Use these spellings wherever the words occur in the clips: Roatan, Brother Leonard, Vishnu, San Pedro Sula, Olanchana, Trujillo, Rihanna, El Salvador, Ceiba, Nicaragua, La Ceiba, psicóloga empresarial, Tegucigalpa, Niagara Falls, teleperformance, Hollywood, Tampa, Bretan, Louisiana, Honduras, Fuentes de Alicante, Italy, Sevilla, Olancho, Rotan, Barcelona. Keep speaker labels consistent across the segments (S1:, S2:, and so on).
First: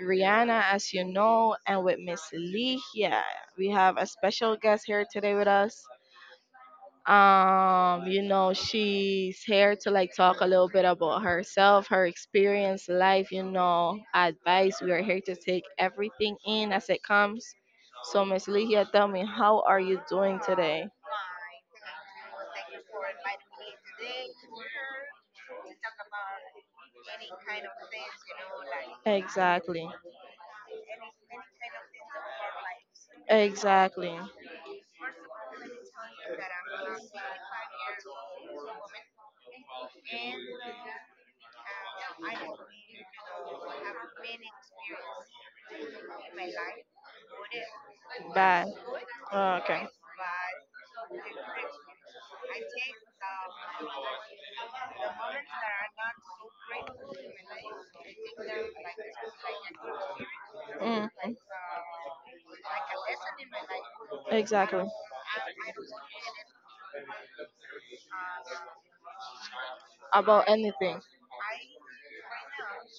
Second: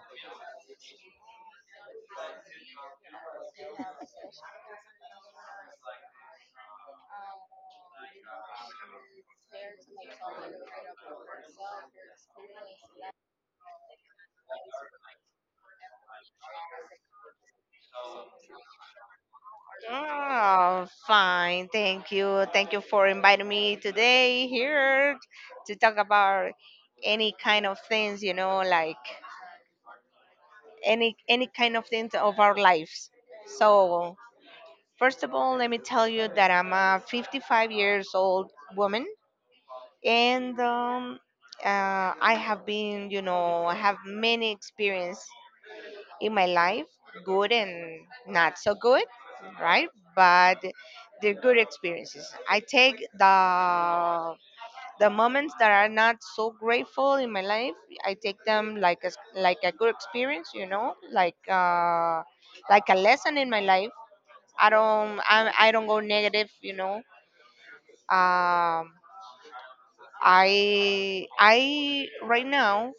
S1: Rihanna, as you know, and with Miss Lihia. We have a special guest here today with us. She's here to like talk a little bit about herself, her experience, life, you know, advice. We are here to take everything in as it comes. So, Miss Lihia, tell me, how are you doing
S2: Oh,
S1: today?
S2: fine. Thank you. Thank you for inviting me today here to talk about any kind of things, like
S1: Exactly.
S2: any kind of things of our lives. So,
S1: Exactly.
S2: first of all, let me tell you that I'm a 55 years old woman and I have been, I have many experience in my life, good and not
S1: Bad.
S2: so good,
S1: Oh, okay.
S2: right? But they're good experiences. I take the moments that are not so grateful in my life. I take them like a good experience,
S1: Mm.
S2: like a lesson in my life. I
S1: Exactly.
S2: don't I, I don't go negative, you know. Um,
S1: About anything.
S2: I right now.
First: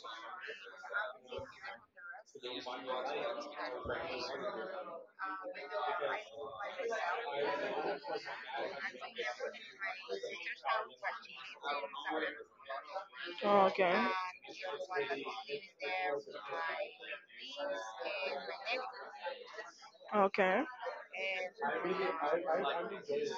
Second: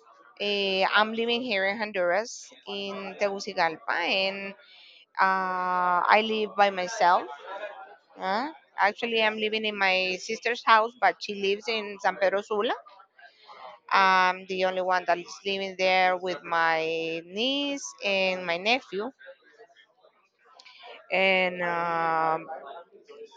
S2: I'm living here in Honduras in Tegucigalpa, and I live by myself. Uh, actually, I'm living in my sister's house, but she lives in San Pedro Sula.
S1: Oh, okay.
S2: I'm the only one that is living there with my niece and my nephew.
S1: Okay.
S2: And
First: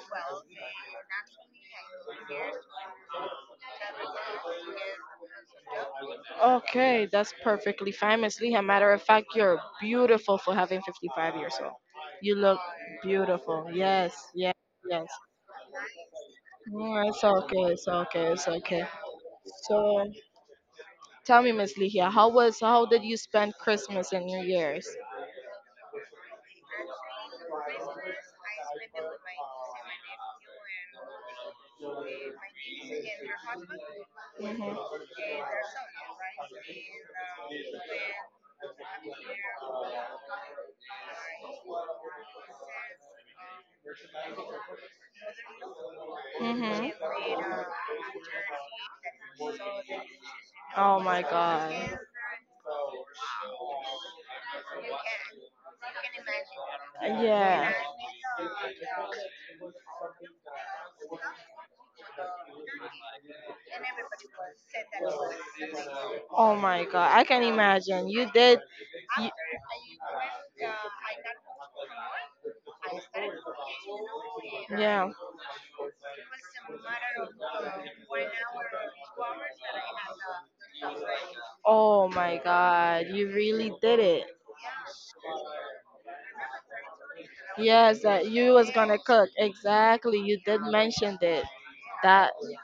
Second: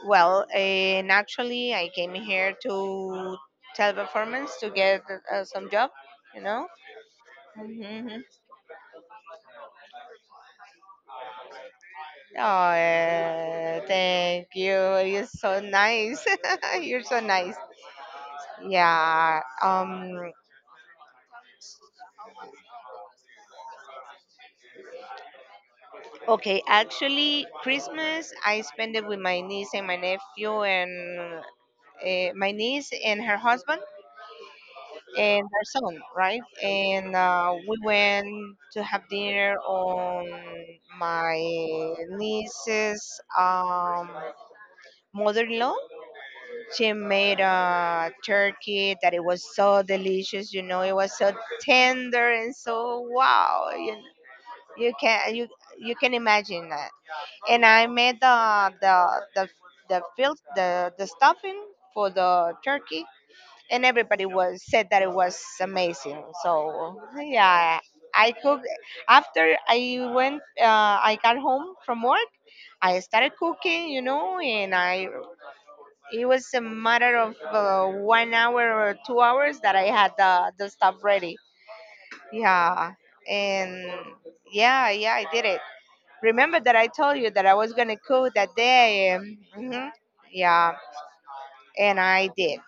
S2: well, and actually, I came here to teleperformance to get some job. You know.
S1: Okay, that's perfectly fine,
S2: Mhm.
S1: Miss Lee. A matter of fact, you're beautiful for having 55 years old. You look
S2: Oh,
S1: beautiful.
S2: eh,
S1: Yes,
S2: thank
S1: yes,
S2: you.
S1: yes.
S2: You're so nice.
S1: No,
S2: You're so
S1: it's
S2: nice.
S1: okay, it's okay, it's okay.
S2: Yeah.
S1: So,
S2: Um.
S1: tell me, Miss Lee, here, how was, how did you spend Christmas and New Year's?
S2: Okay, actually, Christmas I spend it with my niece and my nephew and my niece and her husband
S1: Mhm.
S2: and her son, right? And we went to have dinner on my niece's mother-in-law.
S1: Mhm.
S2: She made a turkey that it was so delicious. You know, it
S1: Oh
S2: was
S1: my
S2: so
S1: God.
S2: tender and so wow. You you can imagine. And
S1: Yeah.
S2: I made the the stuffing for the turkey, and everybody was said that it was amazing.
S1: Oh my
S2: So
S1: god, I can
S2: yeah,
S1: imagine.
S2: I
S1: You did.
S2: cooked
S1: You,
S2: after I went. I got home from work. I started cooking, you know, and I
S1: yeah.
S2: it was a matter of 1 hour or 2 hours that I had the stuff ready.
S1: Oh my
S2: Yeah,
S1: god, you really
S2: and
S1: did it.
S2: yeah, I did it. Remember that I told you that I was gonna
S1: Yes, that
S2: cook that
S1: you was gonna yes,
S2: day.
S1: cook. Exactly. You did
S2: Yeah,
S1: mention it.
S2: and I
S1: That.
S2: did.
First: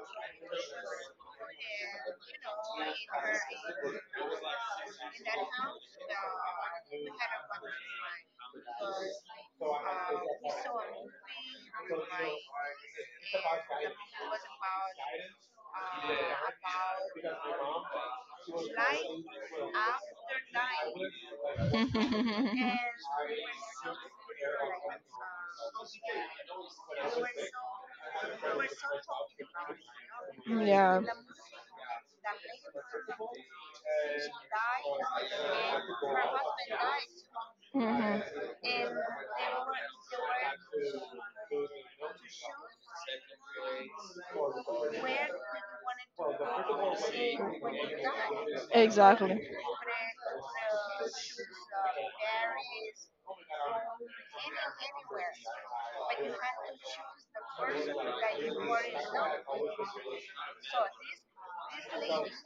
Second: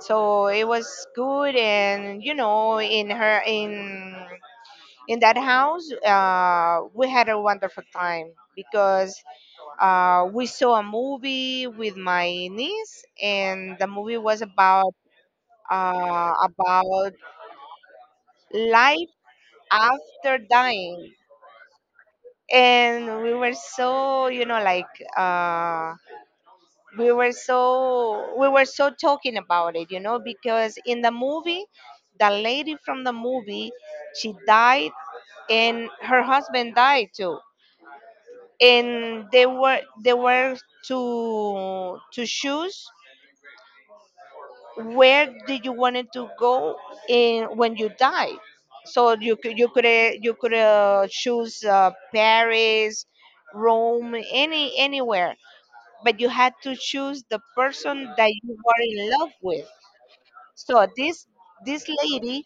S2: So it was good, and you know, in her in that house, we had a wonderful time because we saw a movie with my niece, and the movie was about uh, about life after dying, and we were so, you know, like. Uh, we were so talking about it, you know, because in
S1: Yeah.
S2: the movie the lady from the movie she died and her husband died too,
S1: Mhm.
S2: and they were to choose where did you wanted to go in when you die, so
S1: Exactly.
S2: you could choose Paris, Rome, anywhere, but you had to choose the person that you were in love with. So this lady,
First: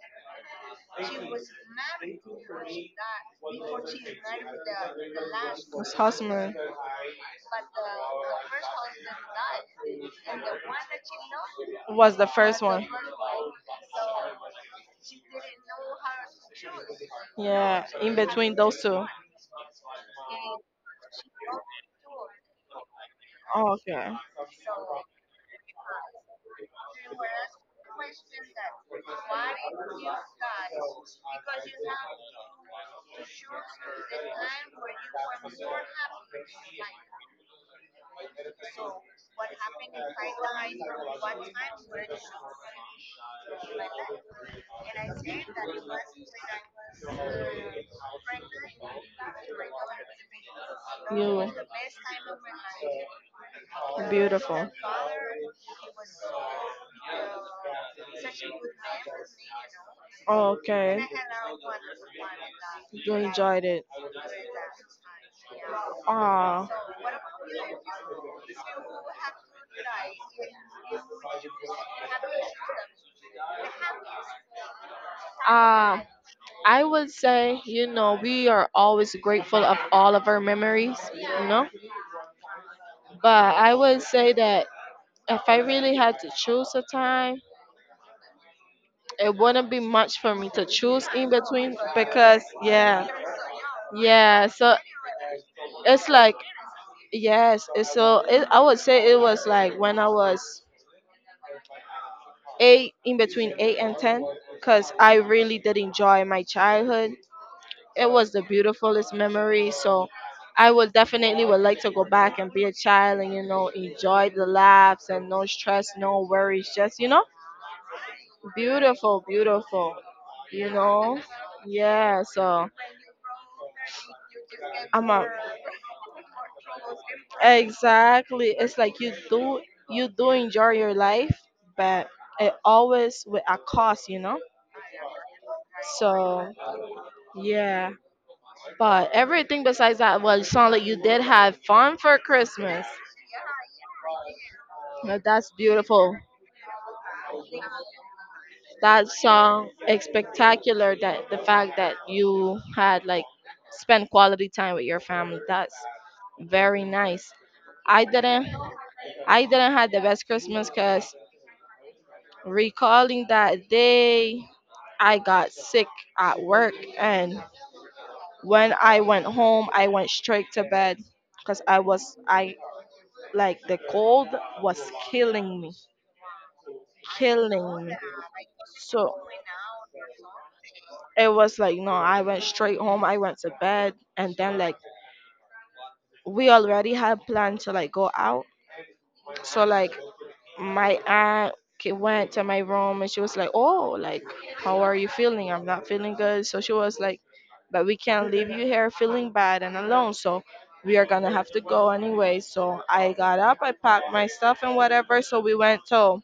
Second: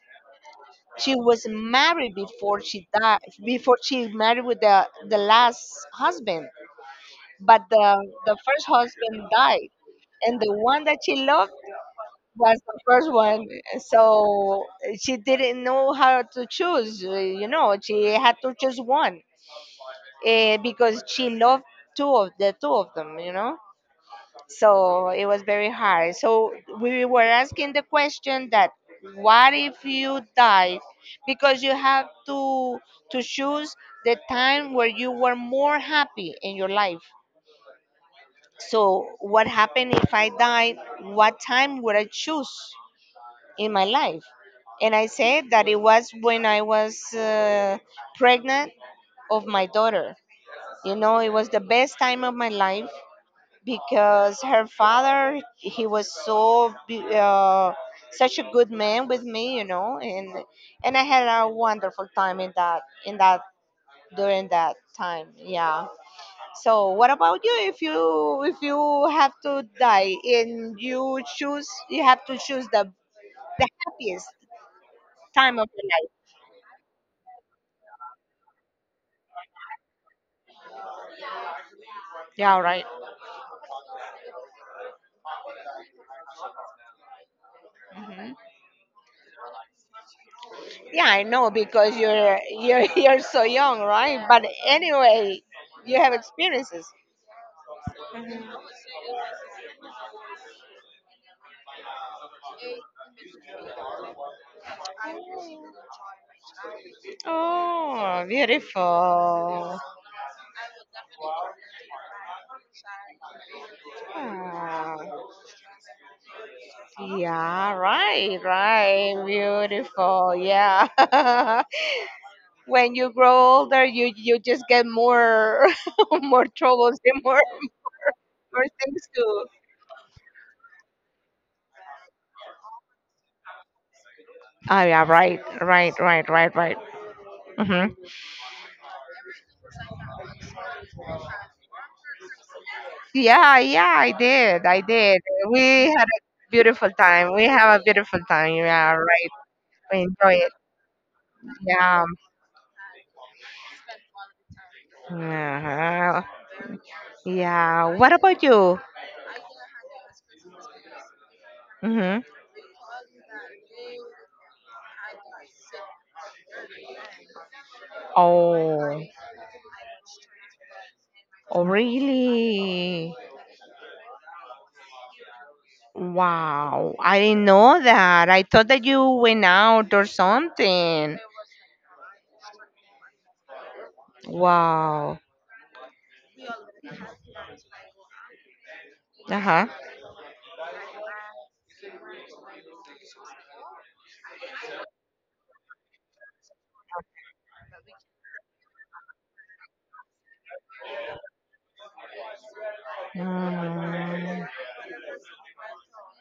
S2: she was married before she died, before she married with the last
S1: His
S2: husband,
S1: husband
S2: but the first husband died, and the one that she loved
S1: was the.
S2: was the first one. So she didn't know how to choose. You know,
S1: Yeah,
S2: she
S1: in
S2: had to
S1: between
S2: choose
S1: those two.
S2: one, because she loved two of them. You know.
S1: Oh, okay.
S2: So it was very hard. So we were asking the question that what if you die? Because you have to choose the time where you were more happy in your life. So what happened if I died? What time would I choose in my life? And I said that it was when I was pregnant of my daughter. You know, it
S1: You.
S2: was the best time of my life because
S1: Beautiful.
S2: her father he was such a good man with me, you know, and
S1: Oh,
S2: and
S1: okay.
S2: I had a wonderful time in that
S1: You enjoyed it.
S2: during that time. Yeah,
S1: Ah.
S2: so what about you? If you have to die and you choose, you have to choose the happiest time of your
S1: Uh,
S2: life.
S1: I would say, you know, we are always grateful of all of our memories, you know.
S2: Yeah, right.
S1: But I would say that if I really had to choose a time,
S2: Hmm.
S1: it wouldn't be much for me to choose
S2: Yeah, I
S1: in
S2: know,
S1: between
S2: because you're
S1: because
S2: you're
S1: yeah,
S2: you're so young, right?
S1: yeah.
S2: But
S1: So
S2: anyway, you
S1: it's
S2: have
S1: like
S2: experiences.
S1: yes. it's So it, I would say it was like when I was eight, in between eight and ten, because I really did enjoy my childhood. It
S2: Oh,
S1: was the beautifulest memory.
S2: beautiful.
S1: So I would definitely would like to go back and be a child and you know enjoy the
S2: Ah,
S1: laughs and no stress, no worries, just you know
S2: yeah, right,
S1: beautiful,
S2: right.
S1: beautiful.
S2: Beautiful.
S1: You
S2: Yeah.
S1: know, yeah. So
S2: When you grow older, you just get
S1: I'm a.
S2: more more troubles and
S1: Exactly.
S2: more
S1: It's like
S2: things to.
S1: you do enjoy your life, but it always with a cost, you know?
S2: Oh yeah, right, right, right,
S1: So
S2: right, right. Hmm.
S1: yeah. But everything besides that was sound like you did have fun for Christmas.
S2: Yeah, I did, I
S1: Now,
S2: did.
S1: that's
S2: We had
S1: beautiful.
S2: a beautiful time. We have a beautiful time. Yeah,
S1: That
S2: right.
S1: song
S2: We
S1: is
S2: enjoy it.
S1: spectacular that the fact that
S2: Yeah.
S1: you had like spent quality time with your family. That's
S2: uh
S1: very nice.
S2: Yeah.
S1: I
S2: What about
S1: didn't
S2: you?
S1: I didn't have the best Christmas cuz
S2: Mm-hmm.
S1: recalling that day I got sick at work and when I
S2: Oh,
S1: went home, I went straight to bed because
S2: oh,
S1: I
S2: really?
S1: like the cold was killing me,
S2: Wow, I didn't know
S1: killing.
S2: that. I thought that you
S1: So
S2: went out or something.
S1: it was like no, I went straight home. I went to bed and then like
S2: Wow.
S1: we already had planned to like go out.
S2: Uh
S1: So
S2: huh.
S1: like my aunt went to my room and she was like, "Oh, like, how are you feeling? I'm not feeling good." So she was like, "But we can't leave you here feeling bad and alone. So we are gonna have to go anyway." So I got up, I packed my
S2: Mm.
S1: stuff and whatever. So we went to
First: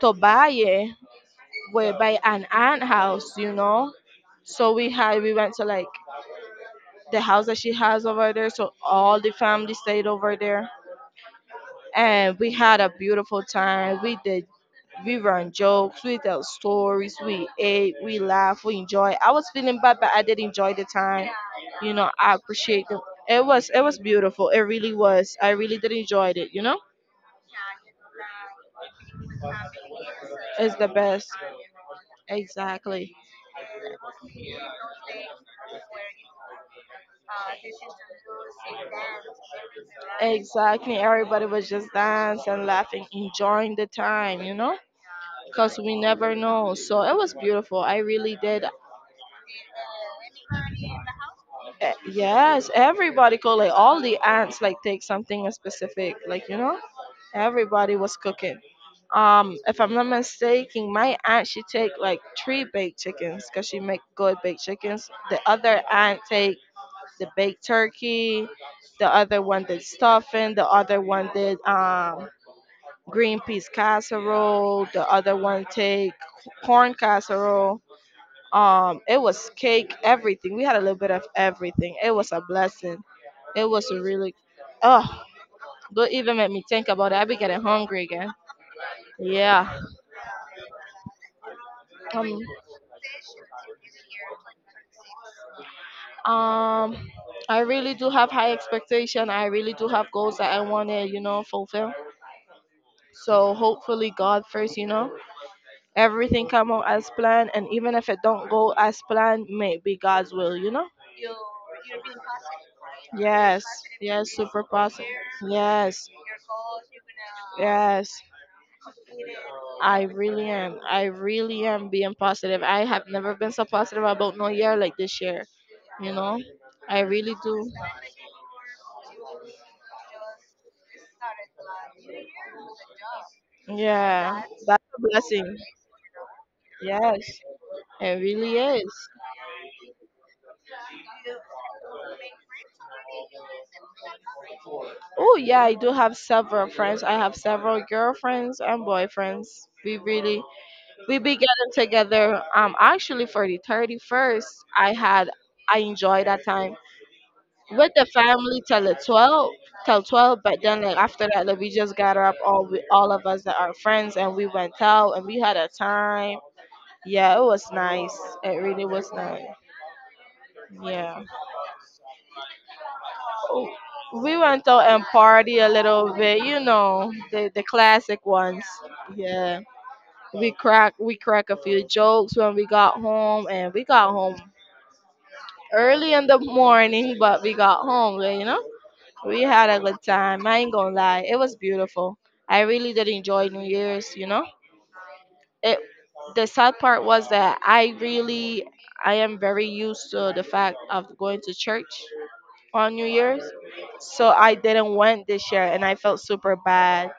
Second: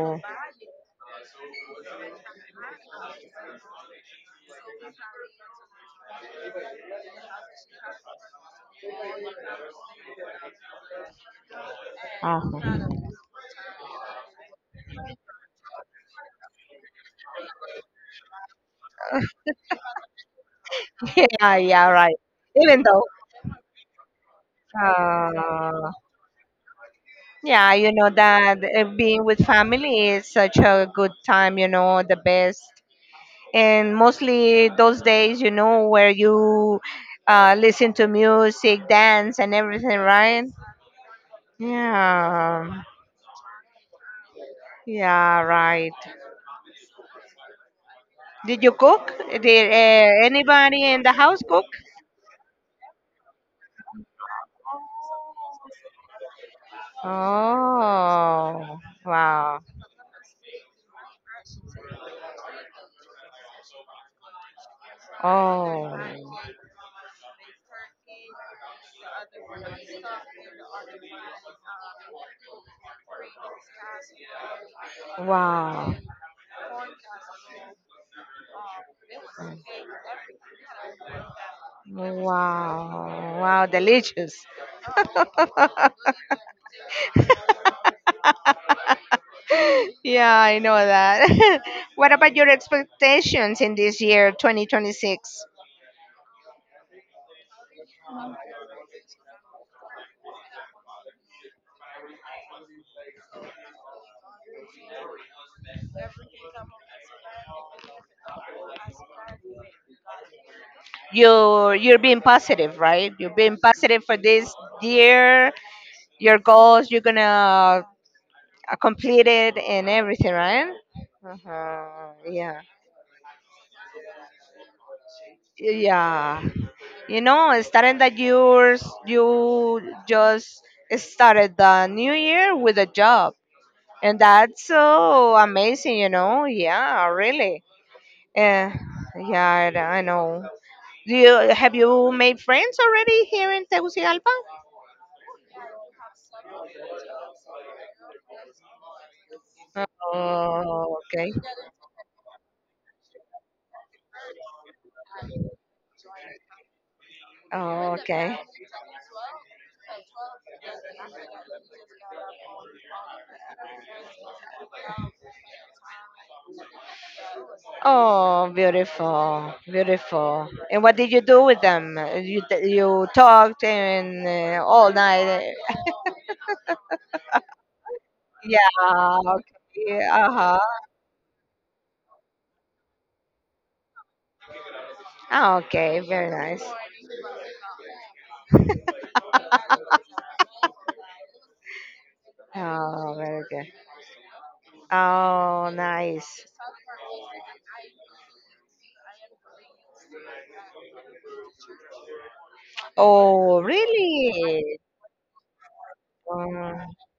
S1: to Valle, where by an aunt house, you know. So we went to like the house that she has over there. So all the family stayed over there and we had a
S2: Uh-huh.
S1: beautiful time. We did. We ran jokes, we tell stories, we ate, we laughed, we enjoyed. I was feeling bad, but I did enjoy the time.
S2: Yeah, yeah,
S1: You know,
S2: right.
S1: I
S2: Even
S1: appreciate them.
S2: though,
S1: It was beautiful. It really was. I really
S2: uh,
S1: did enjoy it. You know,
S2: yeah, you know that being with family is such
S1: it's the
S2: a good
S1: best.
S2: time, you know, the best.
S1: Exactly.
S2: And mostly those days, you know, where you listen to music, dance and everything, right?
S1: Exactly. Everybody was just dancing,
S2: Yeah,
S1: laughing, enjoying the time, you know?
S2: yeah,
S1: Because
S2: right.
S1: we never know. So it was beautiful. I really
S2: Did
S1: did.
S2: you cook? Did anybody in the house cook?
S1: Yes, everybody called, like all the aunts, like take something specific, like, you know? Everybody was cooking.
S2: Oh. Wow.
S1: If I'm not mistaken, my aunt she take like three baked chickens because she make good baked chickens. The other
S2: Oh,
S1: aunt take the baked turkey, the other one did stuffing, the other one did green peas casserole, the other one
S2: wow.
S1: take corn casserole. It was cake, everything. We had a little bit of everything. It was a blessing.
S2: Wow, wow,
S1: It was a
S2: delicious.
S1: really, oh, don't even make me think about it. I be getting hungry yeah.
S2: Yeah, I know that. What about
S1: Um
S2: your expectations in this year, 2026?
S1: um I really do have high expectation. I really do have goals that I want to, you know, fulfill. So hopefully God first, you know, everything come out as planned and even if it don't go as planned, may it be God's will, you know?
S2: You're being positive, right? You're being
S1: Yes.
S2: positive for
S1: Yes,
S2: this
S1: super positive.
S2: year.
S1: Yes.
S2: Your goals, you're gonna
S1: Yes,
S2: complete it and
S1: I
S2: everything,
S1: really
S2: right?
S1: am. I really am
S2: Uh-huh.
S1: being
S2: Yeah.
S1: positive. I have never been so positive about no year like this year, you know?
S2: Yeah.
S1: I
S2: You
S1: really
S2: know,
S1: do.
S2: starting that yours, you just started the new year with a job. And
S1: Yeah,
S2: that's
S1: that's a
S2: so
S1: blessing.
S2: amazing, you know? Yeah,
S1: Yes,
S2: really.
S1: it really
S2: Uh,
S1: is.
S2: yeah, I know. Do you have you made friends already here in Tegucigalpa?
S1: Oh, yeah, I do have several friends. I have several girlfriends and boyfriends. We really
S2: Oh,
S1: we
S2: okay.
S1: be getting together. Actually for the 31st, I had I enjoyed that time with
S2: Oh,
S1: the
S2: okay.
S1: family till the 12, till 12. But then like after that, like, we just gathered up all of us that are friends and we went out and we had a time. Yeah, it was nice.
S2: Oh,
S1: It really was nice.
S2: beautiful, beautiful. And what did you
S1: Yeah.
S2: do with them? You you talked and
S1: We went out
S2: all
S1: and
S2: night.
S1: party a
S2: uh,
S1: little bit, you know, the classic ones.
S2: Yeah.
S1: Yeah,
S2: Okay.
S1: we
S2: Uh
S1: crack we crack a few jokes when we got home, and we got home
S2: huh. Okay.
S1: early in
S2: Very
S1: the
S2: nice.
S1: morning, but we got home. You know, we had a good time. I ain't gonna lie, it was beautiful. I really did
S2: Oh, very
S1: enjoy New
S2: good.
S1: Year's. You know,
S2: Oh,
S1: it. The
S2: nice.
S1: sad part was that I really, I am very used to the fact of going to church on New Year's.
S2: Oh,
S1: So I
S2: really?
S1: didn't went this year and I felt super
S2: Uh,
S1: bad.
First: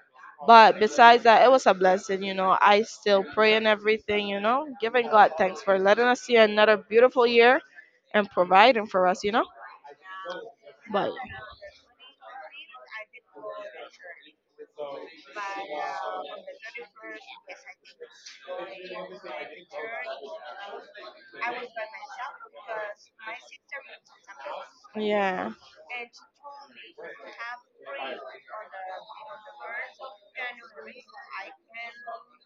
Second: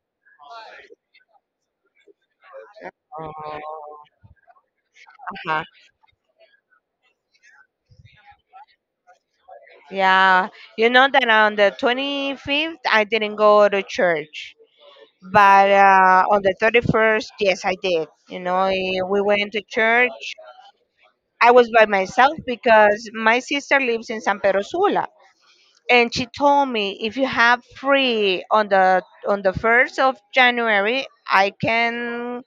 S1: But besides that, it was a blessing, you know. I still
S2: uh,
S1: pray and everything, you know, giving God thanks
S2: uh-huh.
S1: for letting us see another beautiful year and providing for us, you know.
S2: Yeah, you know
S1: But
S2: that on the 25th I didn't go to church, but on the 31st, yes, I did. You know, we went to church. I was by myself because my sister lives in San Pedro Sula,
S1: yeah,
S2: and she told me if you have free on the 1st of January, I can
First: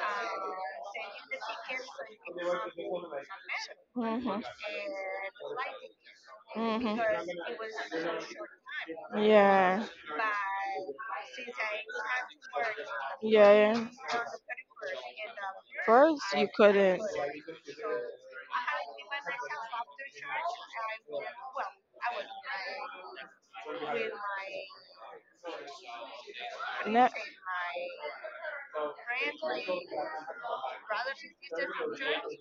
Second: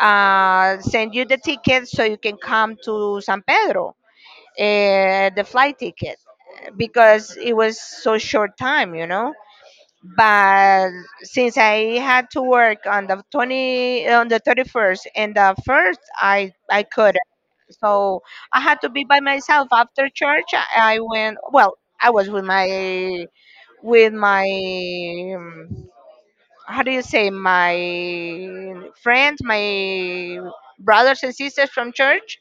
S2: send you the ticket so you can come to San Pedro.
S1: mhm,
S2: The flight ticket,
S1: mhm,
S2: because it was so short time, you know.
S1: yeah,
S2: But since I had to work on the
S1: yeah,
S2: twenty
S1: yeah.
S2: on the 31st and the first,
S1: First, you
S2: I
S1: couldn't.
S2: couldn't. So I had to be by myself after church. I went. Well, I was with my with my um, how do you
S1: Ne-
S2: say, my friends, my brothers and sisters from church,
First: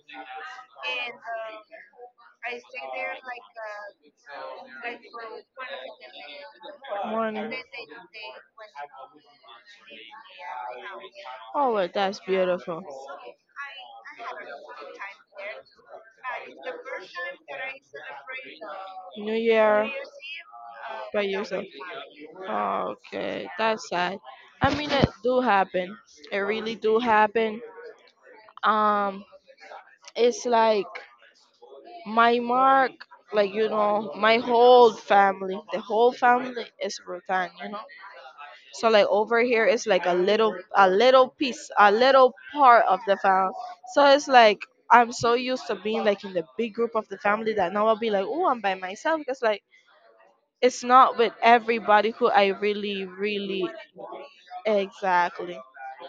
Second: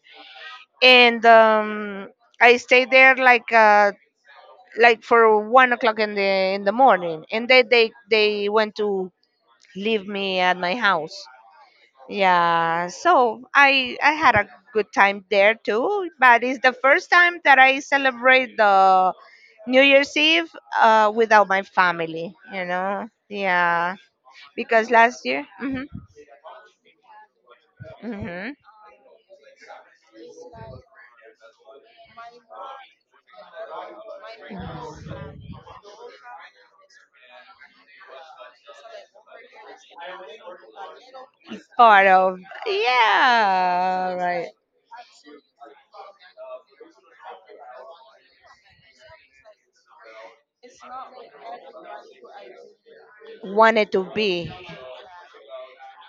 S2: and I stayed there like for 1 o'clock in the morning,
S1: one.
S2: and they went to leave me at my house.
S1: Oh, well, that's beautiful.
S2: Yeah, so I had a good time there too, but it's the first time that I celebrate the
S1: New
S2: new
S1: Year
S2: year's eve
S1: by
S2: without my
S1: yourself.
S2: family, you know.
S1: Okay, that's
S2: Yeah,
S1: sad. I mean,
S2: because
S1: it
S2: last
S1: do
S2: year. Hmm.
S1: happen. It really do happen.
S2: Hmm.
S1: Um, it's like my mark, like you know, my whole family, the whole family is Rotan, you know. So like over here is like a little piece, a
S2: Part
S1: little
S2: of.
S1: part of the family. So
S2: Yeah,
S1: it's
S2: right.
S1: like I'm so used to being like in the big group of the family that now I'll be like, oh, I'm by myself because like it's not with everybody who I really, really
S2: Wanted to be.
S1: exactly.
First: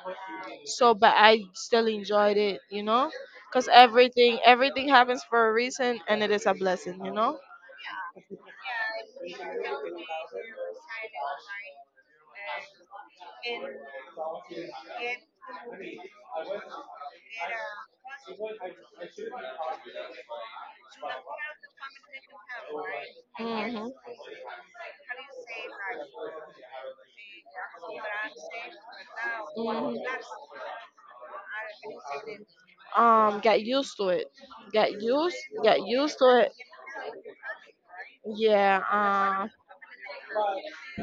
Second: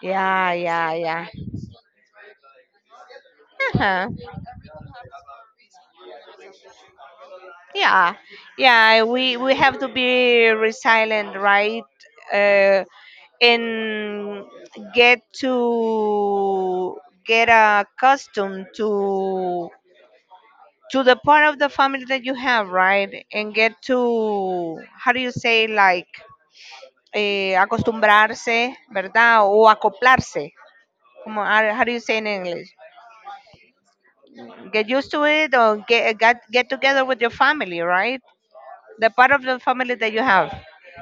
S2: Yeah, yeah,
S1: So, but
S2: yeah.
S1: I still enjoyed it, you know, because
S2: Uh-huh.
S1: everything happens for a reason and it is a blessing, you know.
S2: Yeah. Yeah, we have to be resilient, right? uh, and get to get accustomed to the part of the family that you have, right? And
S1: Hmm
S2: get
S1: hmm
S2: to, how do you say, like acostumbrarse, verdad, o acoplarse, como, how do you say in English?
S1: get used to it
S2: Get
S1: get
S2: used to
S1: used
S2: it, or
S1: get used
S2: get
S1: to it.
S2: get together with your family, right?
S1: Yeah,
S2: The part of the family that you have.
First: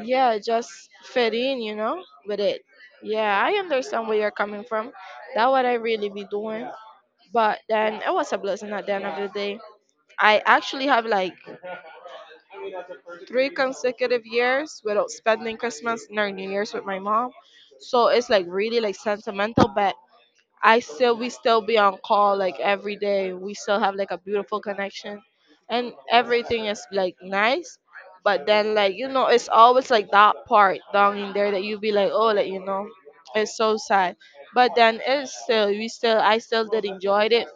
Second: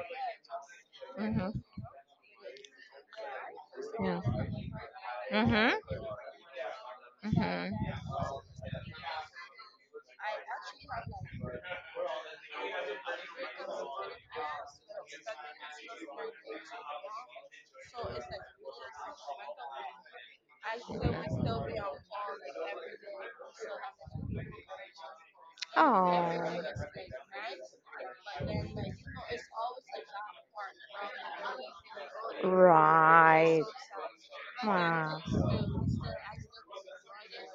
S1: yeah, just fit
S2: Hmm.
S1: in, you know, with it. Yeah, I understand where
S2: Yeah.
S1: you're coming from. That what
S2: Mhm.
S1: I really be doing. But
S2: Mhm.
S1: then it was a blessing at the end of the day. I actually have like three consecutive years without spending Christmas nor New Year's with my mom. So it's like really like sentimental, but I still we still be on call like every day. We still have like a beautiful connection and
S2: Oh.
S1: everything is like nice. But then like you know, it's always like that part down in there that you be like, oh like you know, it's
S2: Right.
S1: so sad. But then
S2: Wow.
S1: it's still we still I still did enjoyed it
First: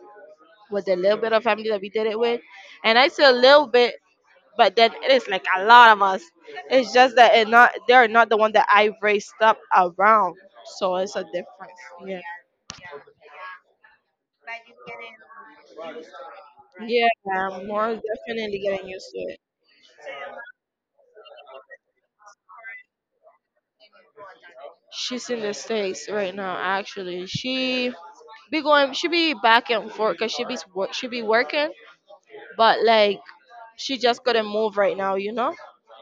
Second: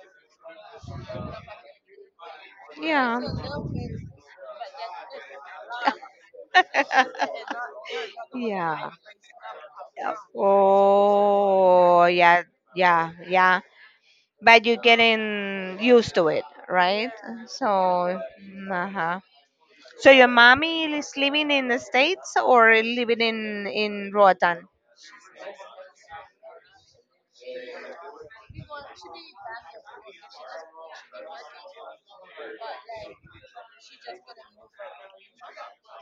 S1: with the little bit of family that we did it with. And I
S2: Yeah.
S1: say a little bit but then it is like a lot of us. It's just that it not they're not the one that I
S2: Yeah.
S1: raised up around. So it's a
S2: Oh,
S1: yeah.
S2: yeah, yeah, But you're getting used to it,
S1: Right?
S2: right?
S1: Yeah,
S2: So,
S1: more definitely getting used to
S2: uh-huh.
S1: it.
S2: So your mommy is living in the States or living in Roatan?
S1: She's in the States right now, actually. She be back and forth because she be working, but like she just couldn't move right now, you know,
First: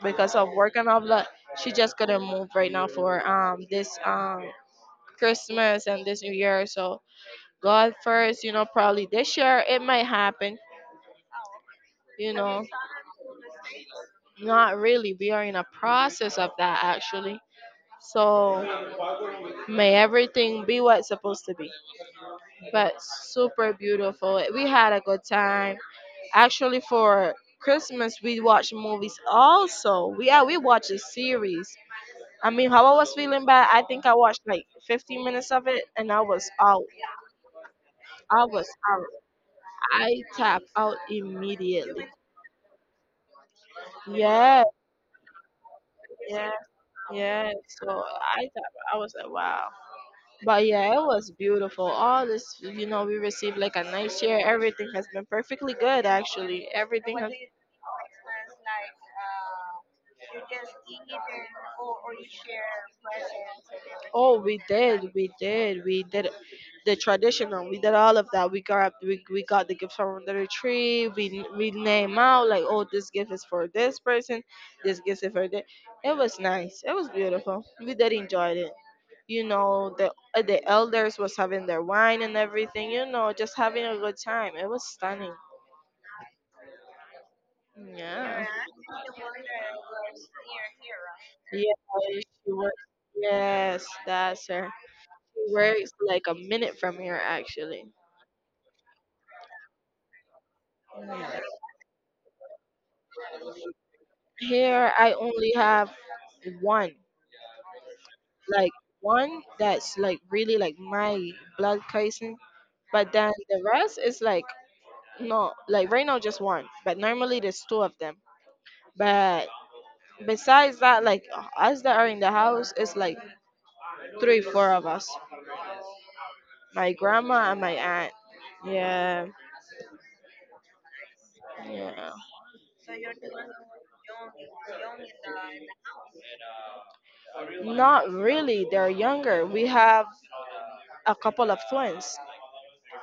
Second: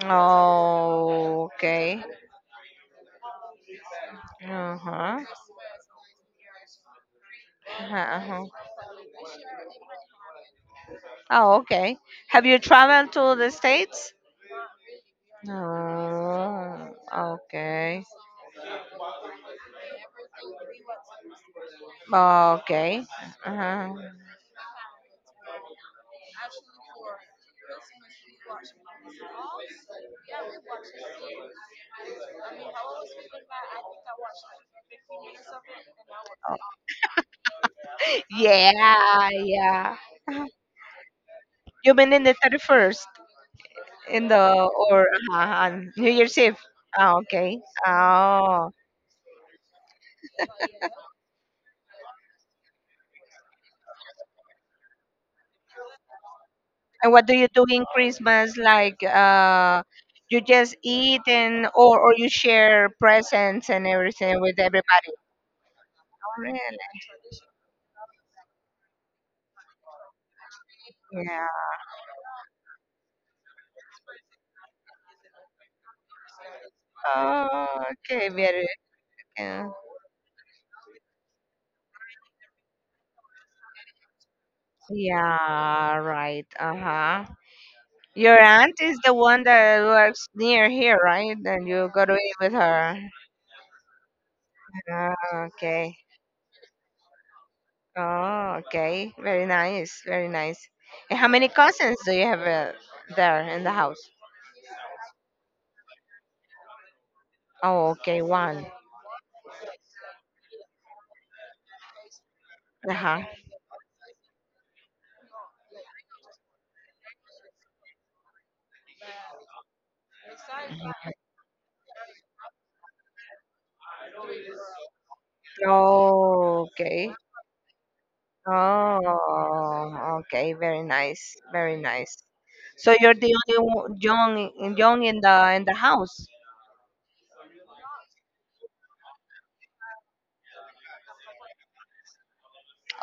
S1: because of work and all that.
S2: Oh,
S1: She just
S2: okay.
S1: couldn't move right now for this
S2: Uh-huh.
S1: Christmas and this New Year. So God
S2: Uh-huh.
S1: first, you know, probably this year it might happen.
S2: Oh, okay.
S1: You
S2: Have you
S1: know,
S2: traveled to the States?
S1: not really. We are in a process of that
S2: Oh,
S1: actually.
S2: okay.
S1: So may everything be what's supposed to be. But
S2: Okay.
S1: super
S2: Uh-huh.
S1: beautiful. We had a good time. Actually, for Christmas, we watched movies also. Yeah, we watched a series. I mean, how I was feeling bad, I think I watched like 15 minutes of it and I was out. I was out.
S2: Yeah, yeah.
S1: I tapped out
S2: You've
S1: immediately.
S2: been in the 31st in
S1: Yeah,
S2: the or on New Year's
S1: yeah,
S2: Eve. Oh,
S1: yeah.
S2: okay.
S1: So I
S2: Oh.
S1: tapped. I was like, wow. But yeah, it was beautiful. All this, you know, we received like a nice share. Everything has been perfectly good, actually.
S2: And
S1: Everything.
S2: what do you do in Christmas? Like you just eat, and or you share presents and everything
S1: Oh,
S2: with everybody.
S1: we did
S2: Oh, really?
S1: the traditional. We did all of that. We got the gift from under the tree. We
S2: Yeah.
S1: we name out like, oh, this gift is for this person, this gift is for that. It was nice. It was beautiful.
S2: Oh,
S1: We did
S2: okay.
S1: enjoy
S2: Very.
S1: it. You
S2: Yeah.
S1: know, the elders was having their wine and everything. You know, just having a good time. It was stunning.
S2: Yeah. Right. Uh huh. Your
S1: Yeah.
S2: aunt is the one that works near here, right? And you go to
S1: Yeah,
S2: eat
S1: she
S2: with
S1: works.
S2: her.
S1: Yes, that's her.
S2: Ah,
S1: She works
S2: okay.
S1: like a minute from here, actually.
S2: Oh, okay. Very nice. Very nice. And how
S1: Yeah.
S2: many cousins do you have there in the house?
S1: Here, I only have one,
S2: Oh, okay. One.
S1: like one that's like really like my blood cousin.
S2: Uh
S1: But
S2: huh.
S1: then the rest is like no, like right now just one. But normally there's two of them. But besides that, like us that are in the house, it's like three, four of us.
S2: Oh,
S1: My
S2: okay.
S1: grandma and my aunt. Yeah.
S2: Oh, okay. Very nice. Very
S1: Yeah.
S2: nice. So you're the only one, young, young in the house.
S1: Not really. They're younger. We have a couple of twins,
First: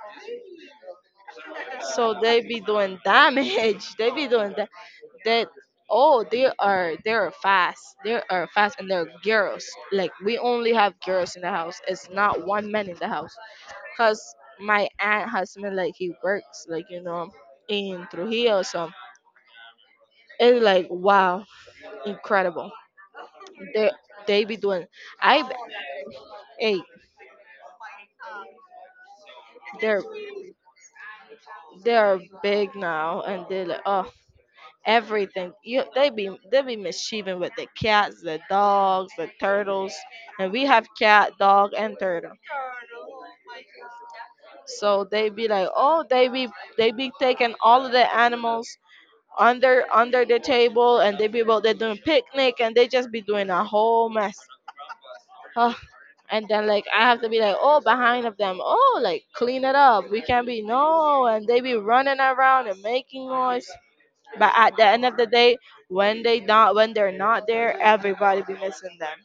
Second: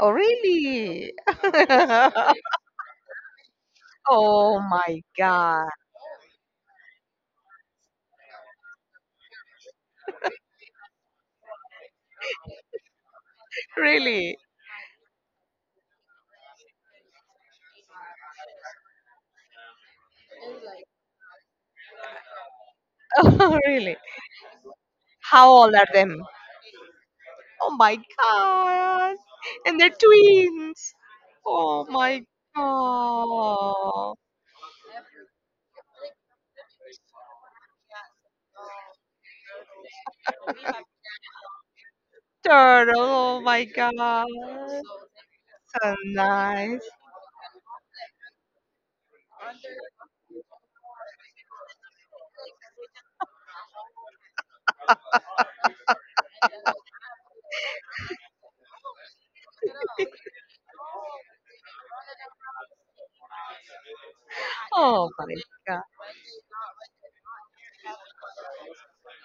S2: Oh, really?
S1: so they be doing damage. They be doing
S2: Oh
S1: that.
S2: my
S1: That
S2: God!
S1: oh, they are fast. They are fast, and they're girls. Like we only have girls in the house. It's not one man in the house. Cause
S2: Really?
S1: my aunt husband like he works like you know in Trujillo. So it's like wow, incredible.
S2: Oh,
S1: They
S2: really?
S1: they be doing. I
S2: How old are them?
S1: hey
S2: Oh my God! And they're
S1: they're
S2: twins. Oh
S1: they're
S2: my
S1: big now, and they're like oh.
S2: God!
S1: Everything. You, they be mischieving with the cats, the dogs, the turtles, and we have cat, dog, and turtle.
S2: Turtle. Oh my God!
S1: So they be like,
S2: So
S1: oh, they be
S2: nice.
S1: they be taking all of the animals under the table, and they be well, they're doing picnic, and they just be doing a whole mess. Ugh. And then like I have to be like, oh, behind of them, oh, like clean it up. We can't be no, and they be running around and making noise. But at the end
S2: Oh
S1: of
S2: my
S1: the day,
S2: God!
S1: when they not when they're not there, everybody be missing them.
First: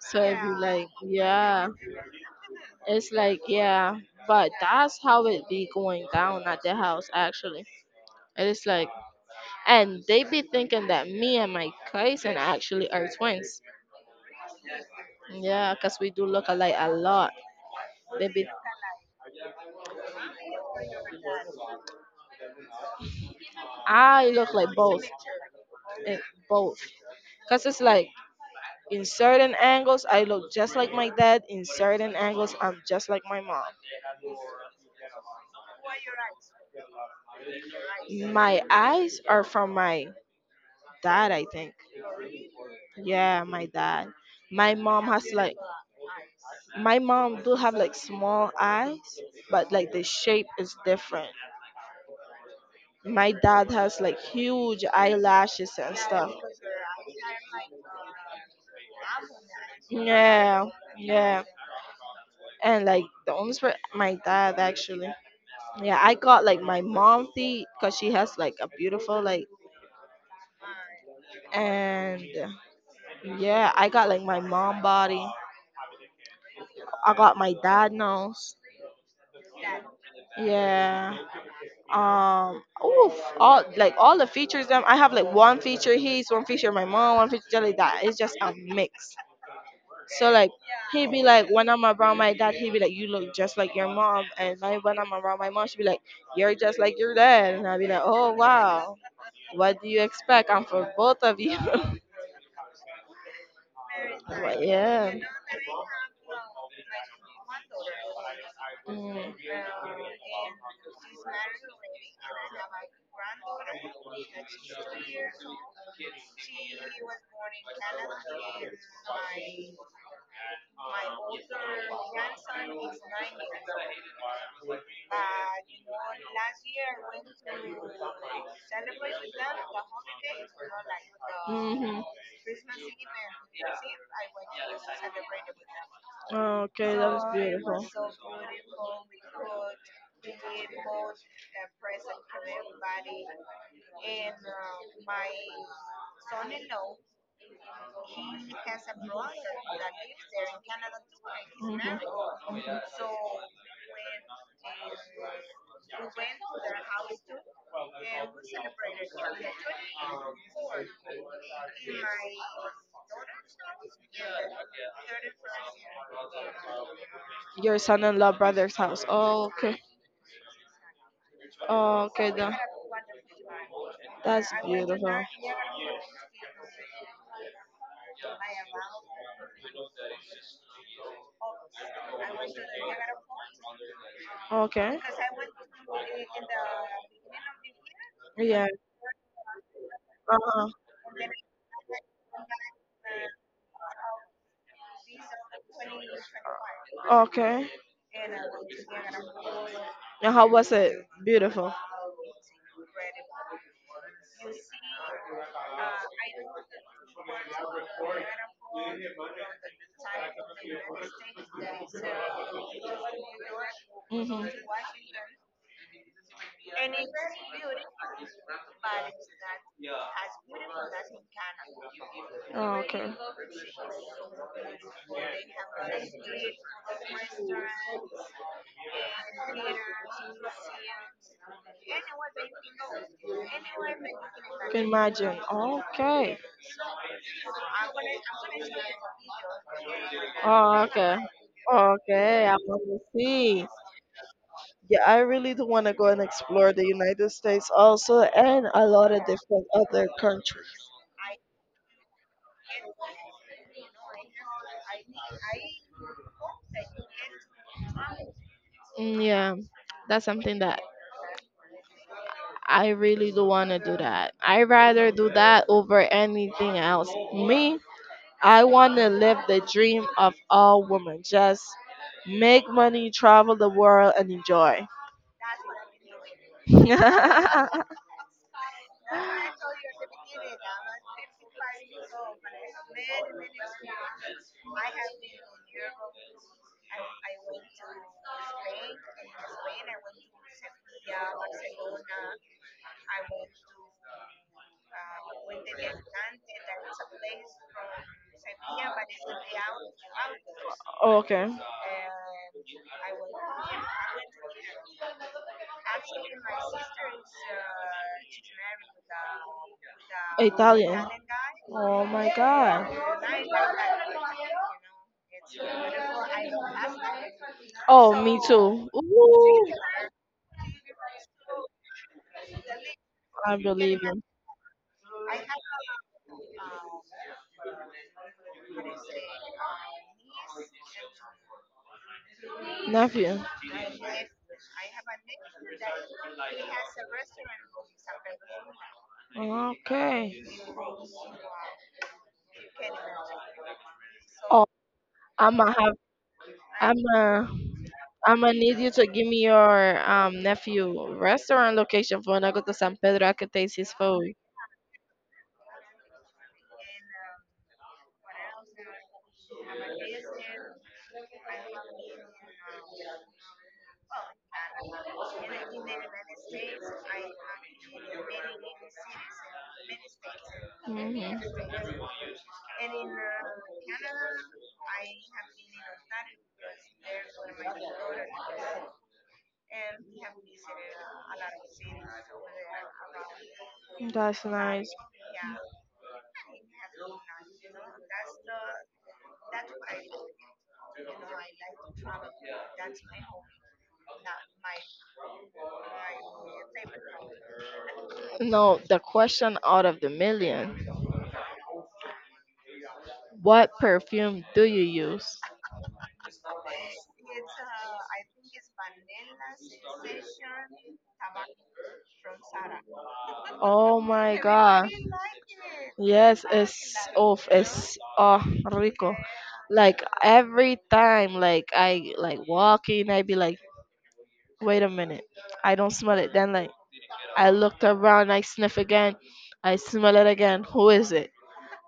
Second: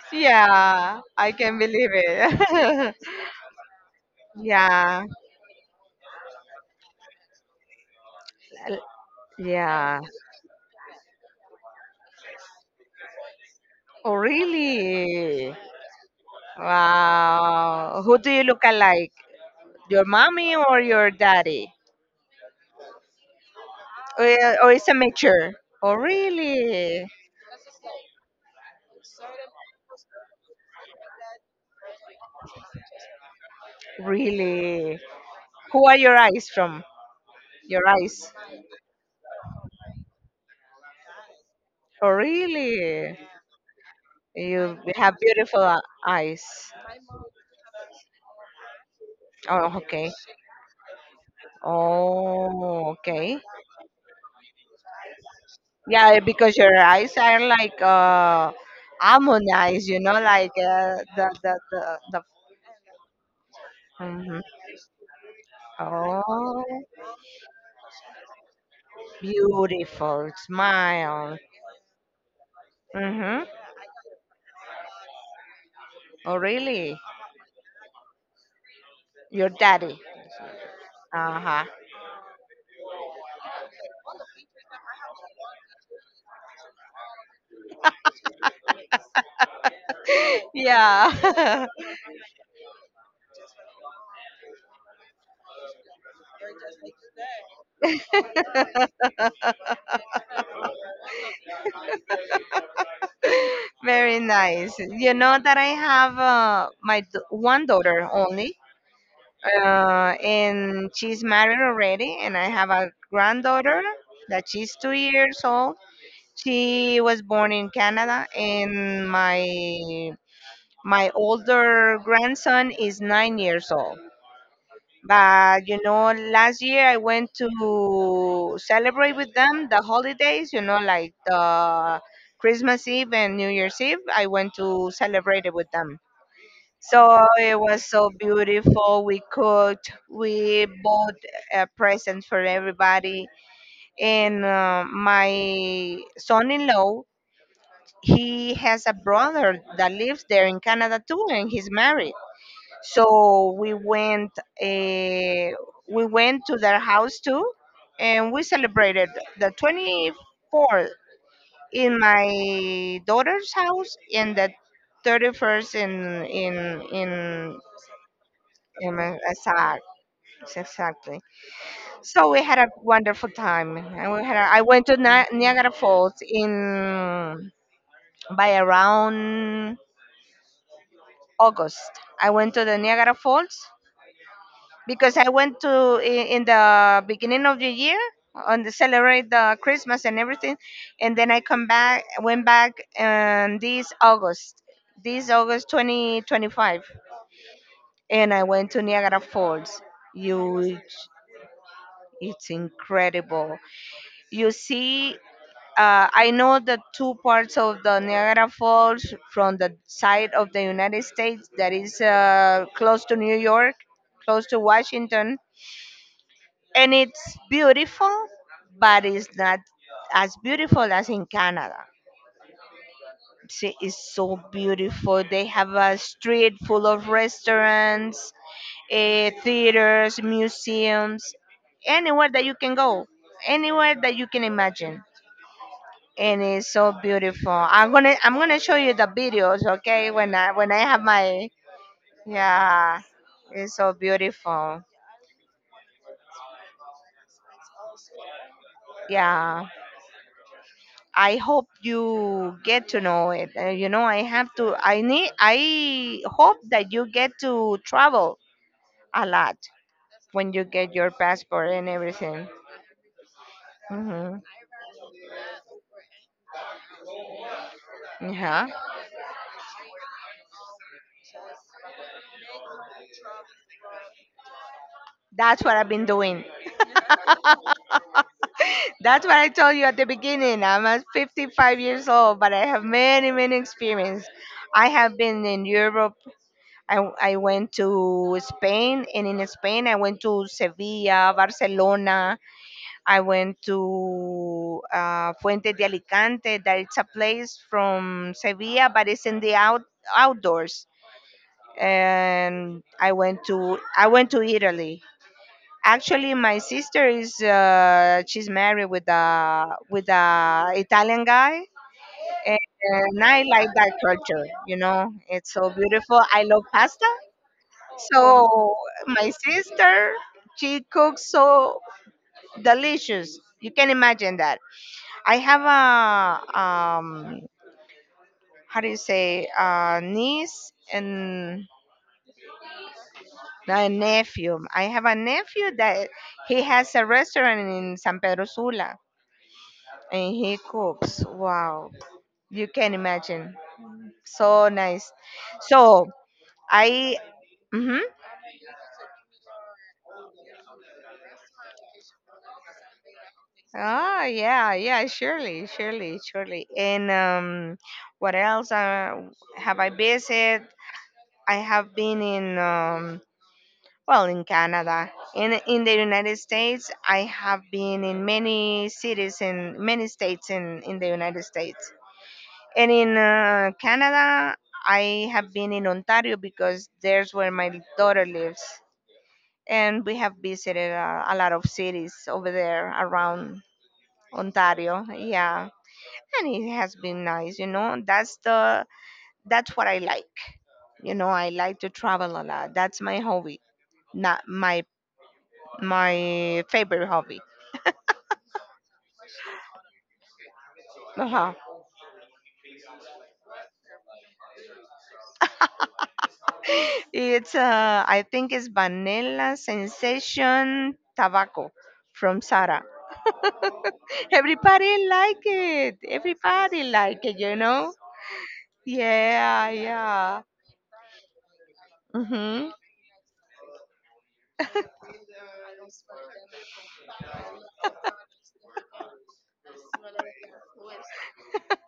S1: So if you like,
S2: Yeah, I can
S1: yeah,
S2: believe it.
S1: it's like yeah, but that's
S2: Yeah,
S1: how it be going down at the house actually. It is
S2: l-
S1: like,
S2: yeah.
S1: and they be thinking that me and my cousin actually are twins.
S2: Oh, really?
S1: Yeah, cause we do look alike a lot.
S2: Wow. Who do you look alike? Your mommy or your daddy? Or,
S1: I look like
S2: or it's a
S1: both,
S2: mixture? Oh,
S1: eh, both.
S2: really?
S1: Cause it's like in certain angles I look just like my dad. In certain angles I'm just like my mom.
S2: Really? Who are your eyes from? Your eyes?
S1: My eyes are from my dad, I think.
S2: Oh, really?
S1: Yeah, my dad. My
S2: You
S1: mom
S2: have
S1: has like
S2: beautiful eyes.
S1: my mom do have like small eyes, but
S2: Oh,
S1: like the
S2: okay.
S1: shape is different.
S2: Oh,
S1: My
S2: okay.
S1: dad has like huge eyelashes and
S2: Yeah,
S1: stuff.
S2: because your eyes are like almond eyes, you know, like
S1: Yeah, yeah.
S2: the.
S1: And like the only for my
S2: Mm-hmm.
S1: dad actually. Yeah, I got like
S2: Oh,
S1: my mom teeth because she has like a beautiful like
S2: beautiful smile.
S1: and
S2: Mm-hmm.
S1: yeah, I got like my mom body.
S2: Oh, really?
S1: I got my dad nose.
S2: Your daddy.
S1: Yeah.
S2: Uh-huh.
S1: um oof, all like all the features them, I have like one feature his, one feature my mom, one feature like that. It's just a mix, so like he'd be like
S2: Yeah.
S1: when I'm around my dad, he'd be like you look just like your mom. And like, when I'm around my mom, she'd be like you're just like your dad. And I'd be like oh wow, what do you expect? I'm for both of you.
S2: Very
S1: But
S2: nice.
S1: yeah.
S2: You know that I have one daughter only,
S1: Mm.
S2: and she's married already, and I have a granddaughter that she's 2 years old. She was born in Canada, and my older grandson is 9 years old. But you know, last year I went to celebrate with them the holidays, you know, like
S1: hmm
S2: the Christmas Eve and New Year's Eve. I went to celebrate it with them.
S1: Okay,
S2: So
S1: that is
S2: it
S1: beautiful.
S2: was so beautiful. We cooked, we bought presents for everybody. And my son in law, he has a brother that lives there in Canada too, and he's
S1: hmm
S2: married. So uh, we went to their house too, and we celebrated the 24th in my daughter's house and the 31st
S1: Your son-in-law brother's
S2: in
S1: house.
S2: my
S1: Oh, okay.
S2: exact exactly.
S1: Oh,
S2: So
S1: okay.
S2: we had a wonderful time, and we had a,
S1: That's
S2: I went to
S1: beautiful.
S2: Niagara Falls in by around August. I went to the Niagara Falls
S1: Okay.
S2: because I went to in the beginning of the year on
S1: Yeah.
S2: the celebrate the Christmas and everything,
S1: Uh-huh.
S2: and then I come back went back um, this August, this August 2025,
S1: Okay.
S2: and I went to Niagara Falls.
S1: And how was
S2: Huge,
S1: it? Beautiful.
S2: it's incredible. You see. I know the two parts of the Niagara Falls from the side of the United States that is close to New York, close
S1: Mm-hmm.
S2: to Washington, and it's beautiful, but it's not as beautiful as in Canada.
S1: Oh, okay.
S2: See, it's so beautiful. They have a street full of restaurants, eh, theaters, museums, anywhere that you can go, anywhere that you can
S1: Can
S2: imagine.
S1: imagine. Okay.
S2: And it's so beautiful. I'm gonna show you the videos, okay? When I
S1: Oh,
S2: have
S1: okay.
S2: my
S1: Okay, I want to
S2: yeah,
S1: see.
S2: it's so beautiful.
S1: Yeah, I really do want to go and explore the United States also and a lot of
S2: Yeah.
S1: different other countries.
S2: I hope you get to know it. You know, I have to. I need. I hope that you get to travel a
S1: Yeah,
S2: lot
S1: that's
S2: when
S1: something
S2: you
S1: that
S2: get your passport and everything.
S1: I really do want to do. That.
S2: Mhm.
S1: I rather do that over anything else. Me, I
S2: Yeah,
S1: want to live the dream of all women. Just make money, travel the world, and enjoy.
S2: that's what I've been doing. That's what I told you at the beginning. I'm at 55 years old, but I have many, many experience. I have been in Europe. I went to Spain, and in Spain, I went to Sevilla, Barcelona, I went to Fuentes de Alicante, that it's a place from Sevilla, but it's in the out, outdoors.
S1: Okay.
S2: And I went to Italy. Actually, my sister is she's married with a
S1: Italian.
S2: Italian guy,
S1: Oh my god.
S2: and I like that culture. You know, it's so beautiful. I love pasta.
S1: Oh, me
S2: So
S1: too.
S2: my
S1: Ooh,
S2: sister, she cooks so delicious.
S1: I
S2: You can
S1: believe him.
S2: imagine that. I have a how do you say a niece and
S1: Nephew.
S2: a nephew. I have a nephew that he has a restaurant in San Pedro Sula and
S1: Okay.
S2: he cooks. Wow. You can imagine.
S1: Oh,
S2: So nice.
S1: I'ma have.
S2: So I
S1: I'ma
S2: Mm-hmm.
S1: I'm gonna need you to give me your nephew restaurant location for when I go to San Pedro. I can taste his
S2: Oh
S1: food.
S2: yeah, yeah, surely, surely, surely. And what else have I visited? I have been in Well, in Canada, in the United States, I have been in many cities in many states in the United
S1: hmm
S2: States, and in Canada, I have been in Ontario because there's where my daughter lives, and we have visited a lot of cities over there around
S1: That's nice.
S2: Ontario. Yeah, and it has been nice. You know, that's the that's what I like. You know, I like to travel a lot. That's my hobby, not my my favorite hobby
S1: No, the question out of the million.
S2: Uh-huh.
S1: What perfume do you use?
S2: It's I think it's vanilla sensation tobacco from Sara.
S1: Oh my god.
S2: Everybody like it.
S1: Yes,
S2: Everybody
S1: it's
S2: like it.
S1: off.
S2: You know?
S1: It's oh rico.
S2: Yeah,
S1: Like
S2: yeah.
S1: every time, like I like
S2: Mhm.
S1: walking, I be like, wait a minute, I don't smell it. Then like I looked around, I sniff again, I smell it again. Who is it?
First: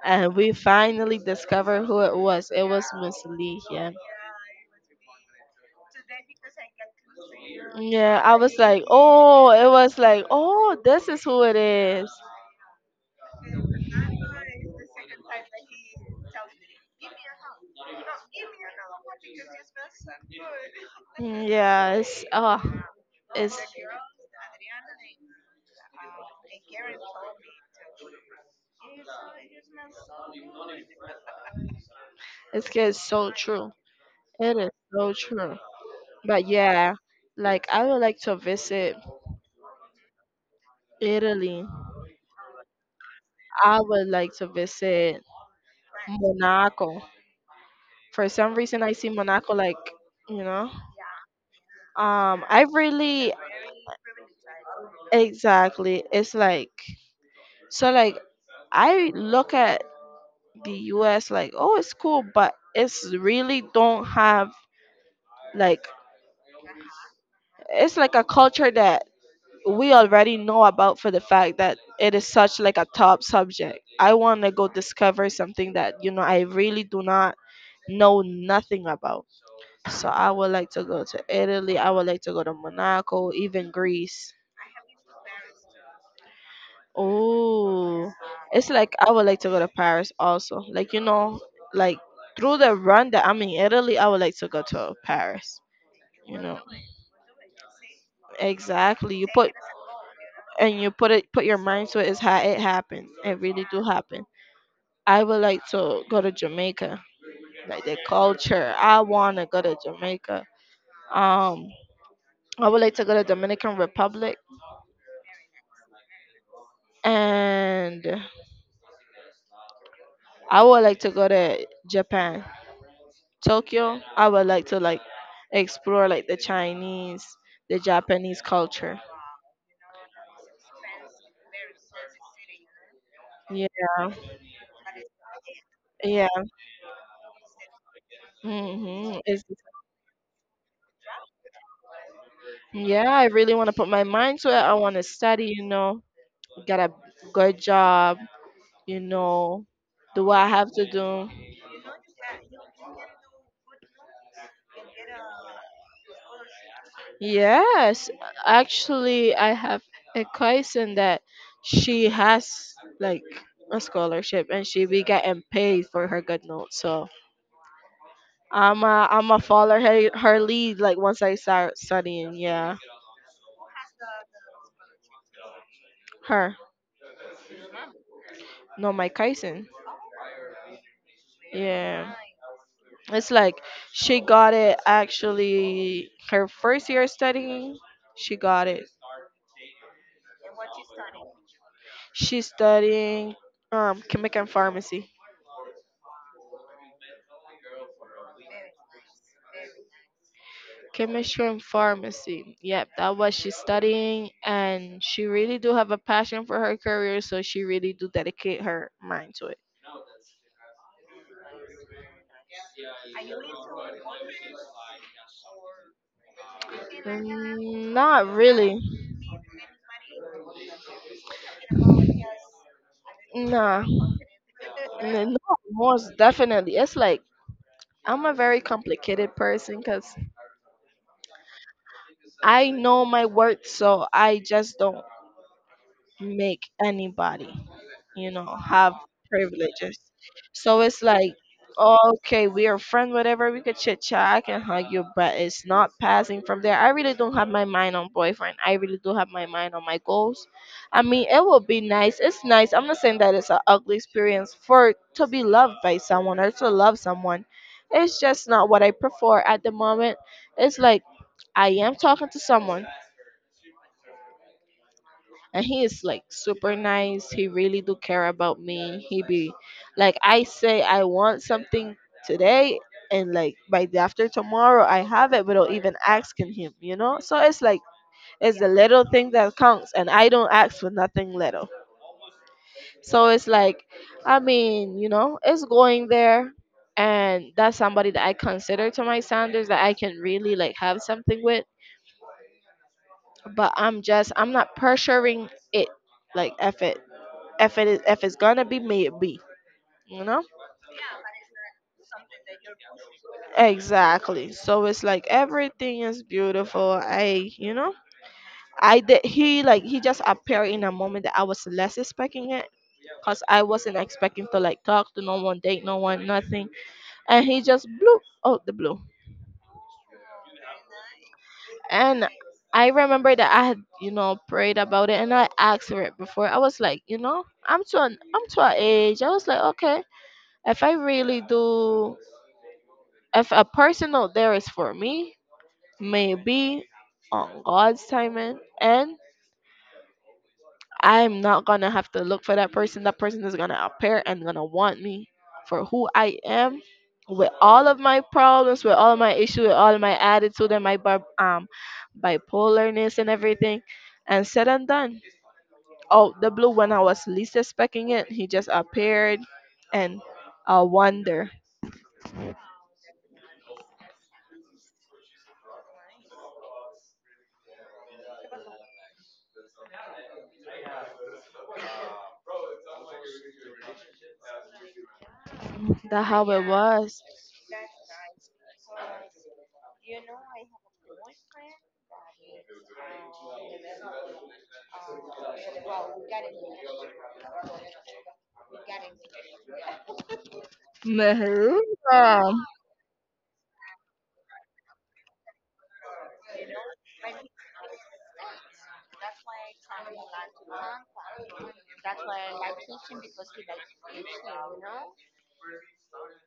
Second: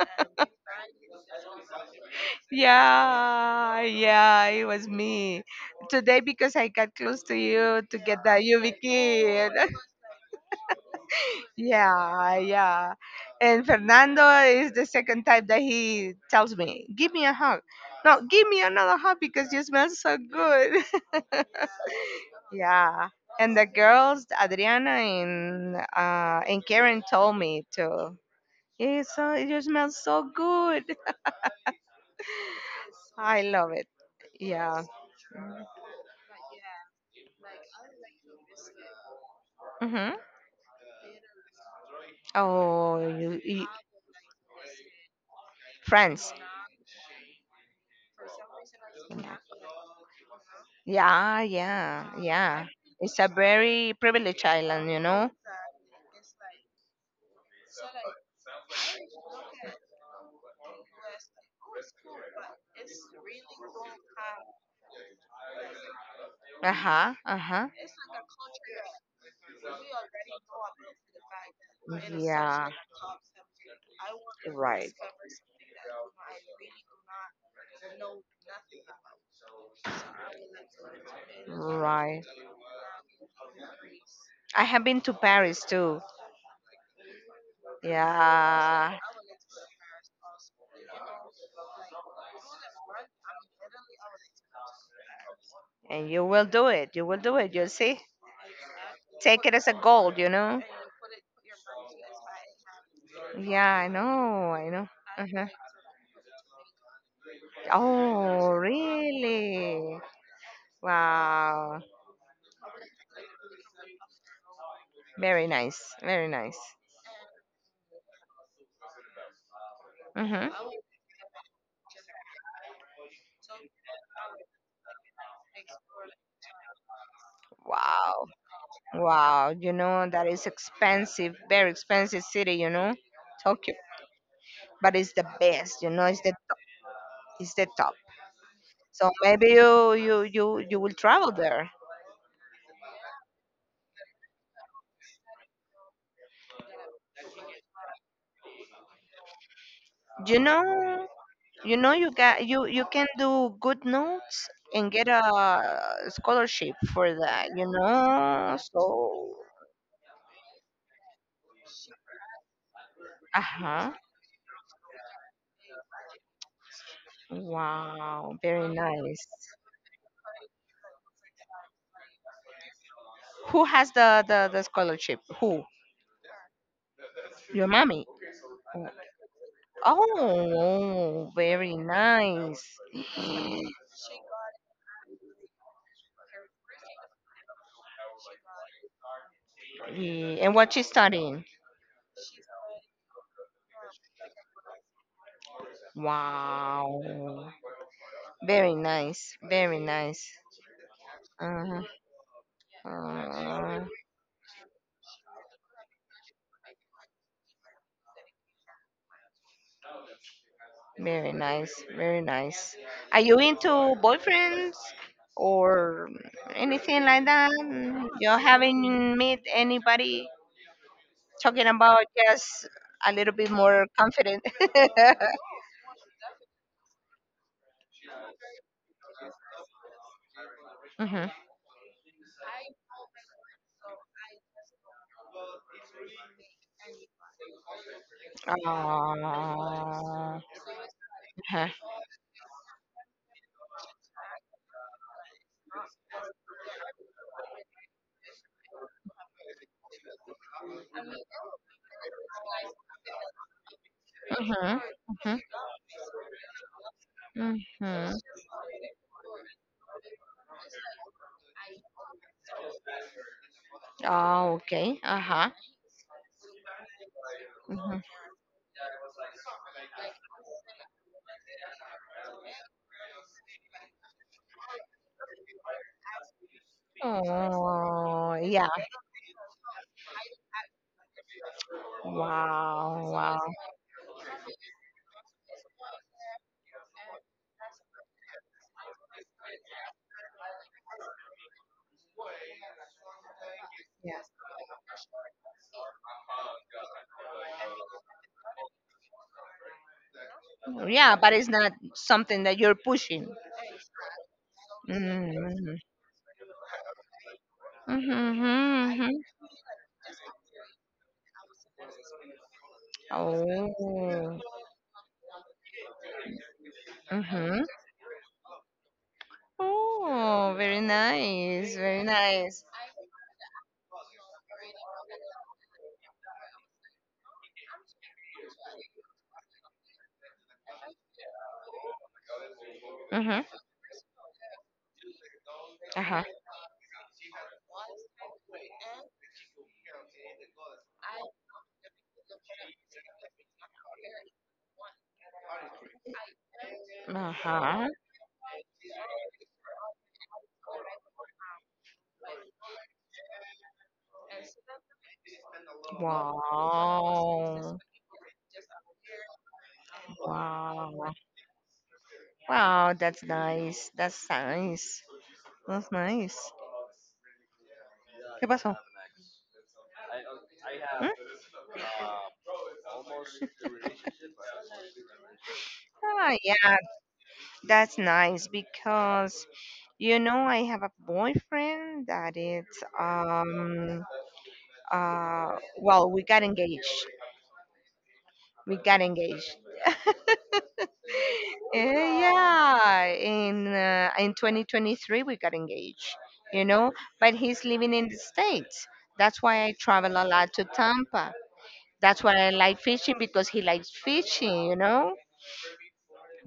S1: And we finally discovered who it was. It was Miss Lee.
S2: Yeah,
S1: Yeah.
S2: yeah. It was me today because I got close to you to
S1: Yeah.
S2: get
S1: I
S2: that
S1: was like, oh,
S2: YubiKid.
S1: it was like, oh, this is who it is.
S2: Yeah, yeah. And Fernando is the second type that he tells me, give me a hug. No, give me another hug because you smell so good.
S1: Yes. Oh,
S2: yeah. And
S1: it's
S2: the girls, Adriana and Karen told me too. It's so you smell so good.
S1: it's good. So
S2: I love
S1: true.
S2: it.
S1: It is
S2: Yeah.
S1: so true. But yeah, like I would like to visit
S2: Mm-hmm.
S1: Italy.
S2: Oh, you,
S1: I would like to visit
S2: France.
S1: Monaco. For some reason, I see Monaco like you know.
S2: Yeah, yeah, yeah.
S1: I
S2: It's a
S1: really
S2: very privileged island, you know.
S1: exactly. It's like so like I look at the US like, oh, it's cool, but it's really don't have like
S2: Uh huh. Uh huh.
S1: it's like a culture that we already know about for the fact that it is such
S2: Yeah.
S1: like a top subject. I want to go
S2: Right.
S1: discover something that you know I really do not know nothing about. So I would like to go to Italy. I would like
S2: Right.
S1: to go to Monaco, even Greece.
S2: I have been to Paris too.
S1: Oh, it's like
S2: Yeah.
S1: I would like to go to Paris also. Like you know, like through the run that I'm in Italy, I would like to go to Paris.
S2: And you
S1: You
S2: will
S1: know,
S2: do it. You will do it. You'll see.
S1: exactly. You
S2: Take
S1: put
S2: it as a goal, you know?
S1: and you put it put your mind to it, it's how it happens. It really
S2: Yeah,
S1: do
S2: I
S1: happen.
S2: know. I know.
S1: I would
S2: Uh-huh.
S1: like to go to Jamaica, like the
S2: Oh,
S1: culture. I wanna go to
S2: really?
S1: Jamaica. Um,
S2: Wow.
S1: I would like to go to Dominican Republic,
S2: Very nice. Very nice.
S1: and
S2: Mhm.
S1: I would like to go to Japan, Tokyo. I would like to like explore like the Chinese, the
S2: Wow.
S1: Japanese culture.
S2: Wow. You know, that is expensive, very expensive city, you know, Tokyo.
S1: Yeah,
S2: But it's the best, you know, it's
S1: yeah.
S2: the top. It's the top. So
S1: It's,
S2: maybe you will travel there.
S1: yeah, I really want to put my mind to it. I want to study, you know, get a good job, you know, do
S2: You
S1: I have to
S2: know,
S1: do?
S2: you know you got you can do good notes and get a scholarship for that, you
S1: Yes,
S2: know.
S1: actually
S2: So,
S1: I have a cousin that she has like a
S2: uh-huh.
S1: scholarship and she be getting paid for her good notes, so
S2: Wow, very
S1: I'm a
S2: nice.
S1: follow her lead like once I start studying. Yeah,
S2: Who has the scholarship? Who?
S1: her.
S2: Your mommy.
S1: No, my cousin.
S2: Oh, very
S1: Yeah,
S2: nice.
S1: it's like
S2: Eh,
S1: she got it actually her first year studying, she got it.
S2: And what you studying?
S1: She's studying chemical and pharmacy,
S2: Wow. Very nice. Very nice.
S1: chemistry and
S2: Uh-huh.
S1: pharmacy. Yep, that was she's
S2: Uh,
S1: studying, and she really do have a passion for her career, so she really do dedicate her mind to it.
S2: very nice. Very nice. Are you into boyfriends or anything like that?
S1: Not
S2: You
S1: really.
S2: haven't met anybody talking about just a little bit
S1: Nah,
S2: more confident.
S1: no, most definitely. It's like I'm a very complicated person because
S2: hmm
S1: I know my worth, so I just don't make anybody. You know, have privileges.
S2: Oh.
S1: So it's like,
S2: Uh-huh.
S1: okay, we are friends, whatever, we could chit chat, I can hug you, but it's not passing from there. I really don't have my mind on boyfriend. I really do have my mind on my goals. I mean, it would be nice. It's nice. I'm not saying that it's an ugly experience for to
S2: Mhm,
S1: be loved by someone or to love someone.
S2: Mhm.
S1: It's just not what I prefer at the moment. It's like I am talking to someone,
S2: Oh, okay. Uh-huh.
S1: and he is like super nice. He really do
S2: Mhm.
S1: care about me. He be like I say I want something today, and like by the after tomorrow I have it without even asking him, you know. So it's like
S2: Oh,
S1: it's
S2: yeah.
S1: the little thing that counts, and I don't ask for nothing little.
S2: Wow,
S1: So
S2: wow.
S1: it's like I mean, you know, it's going there, and that's somebody that I consider to my standards that I can really like have something with. But I'm just, I'm not pressuring it. Like F it. If it is, if it's gonna be, made be, you know,
S2: Yeah, but it's not something that you're pushing.
S1: exactly. So it's like
S2: Mm-hmm.
S1: everything is beautiful, I you know, I
S2: Mm-hmm.
S1: did. He like he just appeared in a moment that I was less expecting it, because I wasn't
S2: Oh.
S1: expecting to like talk to no one, date no one, nothing. And he
S2: Mm-hmm.
S1: just blew out the blue.
S2: Oh, very nice. Very
S1: And
S2: nice.
S1: I remember that I had, you know, prayed about it and I asked for it before. I was like, you know, I'm to an age. I was like okay, if I really do, if
S2: Mm-hmm.
S1: a person out there is for me,
S2: Uh-huh.
S1: maybe on God's timing, and I'm not gonna have to look for that person. That person is gonna appear and gonna want me for who I am, with all
S2: Uh-huh.
S1: of my problems, with all of my issues, with all of my attitude and my bipolarness and everything. And said and done. Out the blue, when I was least
S2: Wow.
S1: expecting it, he just appeared, and I
S2: Wow.
S1: wonder
S2: Wow, that's nice. That's nice. That's nice. ¿Qué pasó?
S1: that
S2: Ah,
S1: how it
S2: yeah,
S1: was.
S2: that's nice because you know I have a boyfriend that is um well we got engaged. We got engaged. Eh,
S1: Mahuga.
S2: Yeah, in 2023 we got engaged, you know, but he's living in the States. That's why I travel a lot to Tampa. That's why I like fishing because he likes fishing, you know?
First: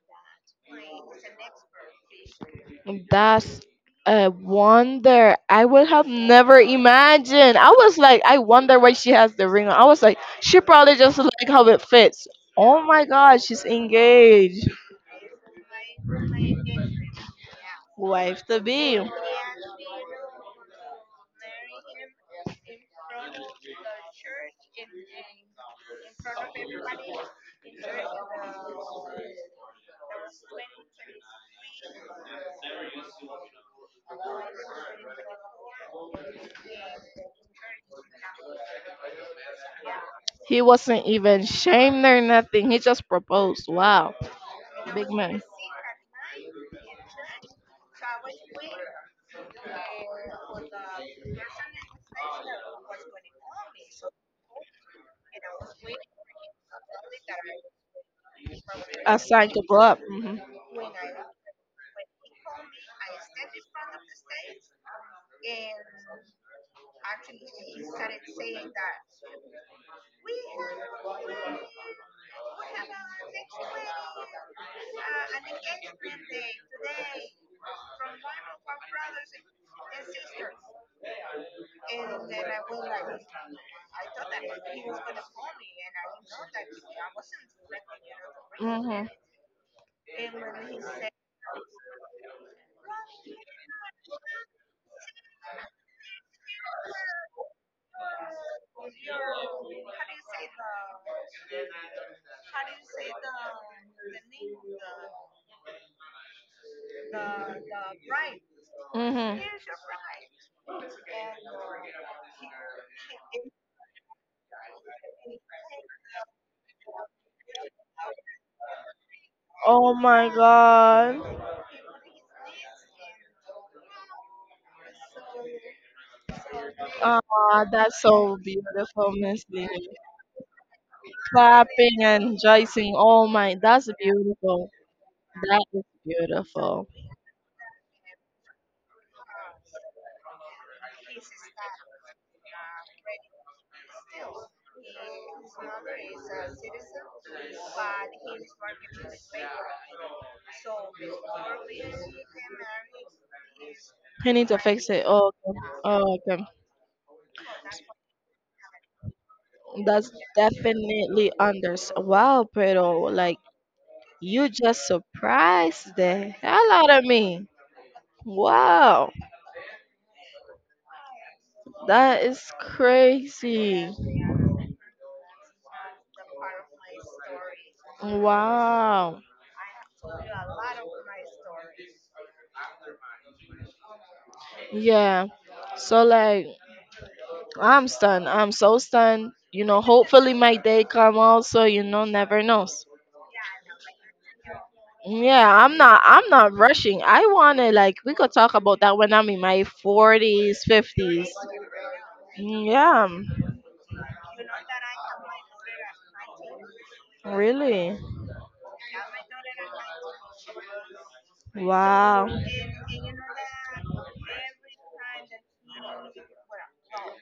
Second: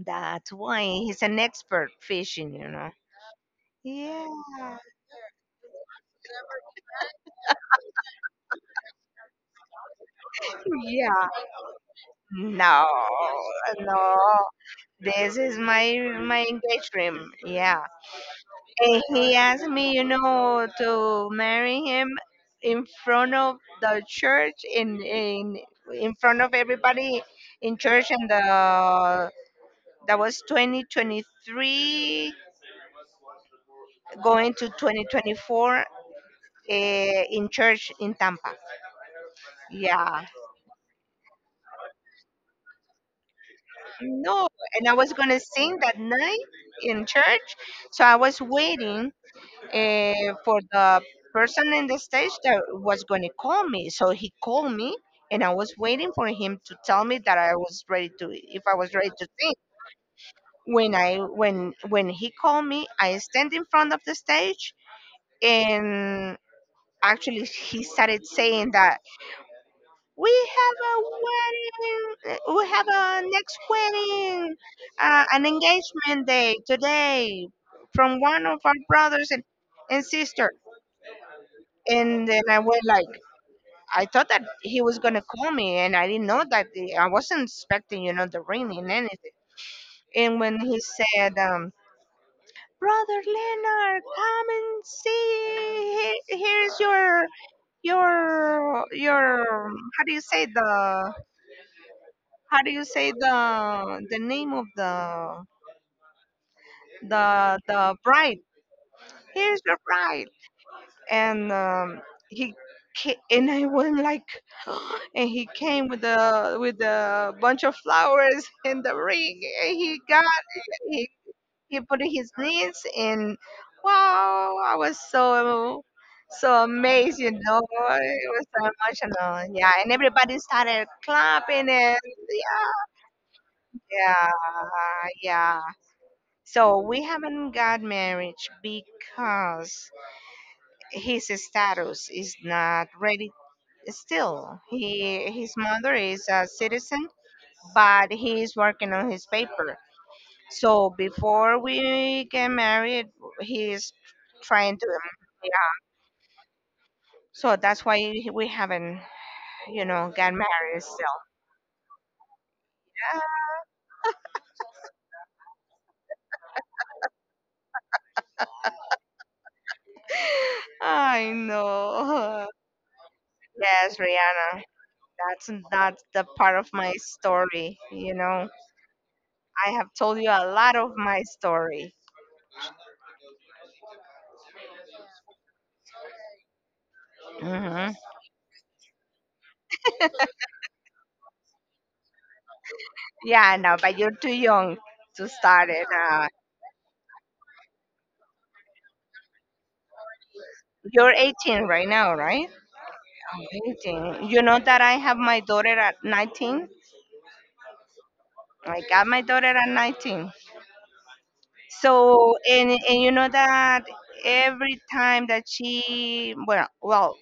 S2: That's why he's an expert fishing, you know?
S1: That's
S2: Yeah.
S1: a wonder. I would have never imagined. I was like, I wonder why she has the ring on. I was like, she probably just like
S2: Yeah.
S1: how it fits. Oh
S2: No,
S1: my god, she's
S2: no.
S1: engaged.
S2: This is my my engagement. Yeah.
S1: Wife to be.
S2: And he asked me, you know, to marry him in front of the church in in front of everybody in church and the that was 2023 going to 2024 in church in Tampa. Yeah.
S1: He wasn't even shamed or nothing. He just proposed. Wow.
S2: No, and I
S1: Big
S2: was gonna
S1: man.
S2: sing that night in church, so I was waiting for the person in the stage that was gonna call me. So he called me, and I was waiting for him to tell me that I was ready to, if I was ready
S1: I
S2: to
S1: signed
S2: sing.
S1: to blow up.
S2: When I when he called me, I stand in front of the stage, and actually he started saying that We have a wedding. We have a next wedding, an engagement day today from one of our brothers and sister. And then I was like, I thought that he was gonna call me, and I didn't know that the, I wasn't expecting, you know, the ring and
S1: Mhm.
S2: anything. And when he said, "Brother Leonard, come and see. Here, here's your how do you say the how do you say the name of the bride?
S1: Mhm.
S2: Here's your bride, and he and I went like, and he came with the with a bunch of flowers and the ring, and
S1: Oh
S2: he got
S1: my
S2: he,
S1: God.
S2: he put in his knees, and wow, I was so. So amazed, you know,
S1: Ah, that's
S2: it
S1: so
S2: was so
S1: beautiful, Miss
S2: emotional.
S1: Lee.
S2: Yeah, and everybody started clapping and yeah,
S1: Clapping and rejoicing. Oh my, that's
S2: yeah,
S1: beautiful.
S2: yeah.
S1: That is
S2: So
S1: beautiful.
S2: we haven't got marriage because his status is not ready still. He his mother is a citizen, but he is working on his paper. So before we get married, he is
S1: You need to
S2: trying to
S1: fix it. Oh,
S2: yeah.
S1: okay. Oh, okay.
S2: So that's why we haven't, you know,
S1: That's
S2: got married still.
S1: definitely under. Wow, pero like you just surprised the hell out of me. Wow,
S2: I
S1: that is
S2: know.
S1: crazy.
S2: Yes, Rihanna. That's not the part of my story, you know.
S1: Wow.
S2: I have told you a lot of my story.
S1: Yeah. So like. I'm
S2: Hmm
S1: stunned. I'm so stunned. You know, hopefully my day come also, never knows.
S2: Yeah, no, but you're too young to
S1: Yeah,
S2: start
S1: I'm
S2: it.
S1: not I'm not rushing. I wanna like we could talk about that when I'm in my forties,
S2: You're
S1: fifties.
S2: 18 right now, right?
S1: Yeah.
S2: Oh, 18. You know that I have my daughter at 19?
S1: Really?
S2: I got my daughter at 19.
S1: Wow.
S2: So, and you know that every time that she, well, well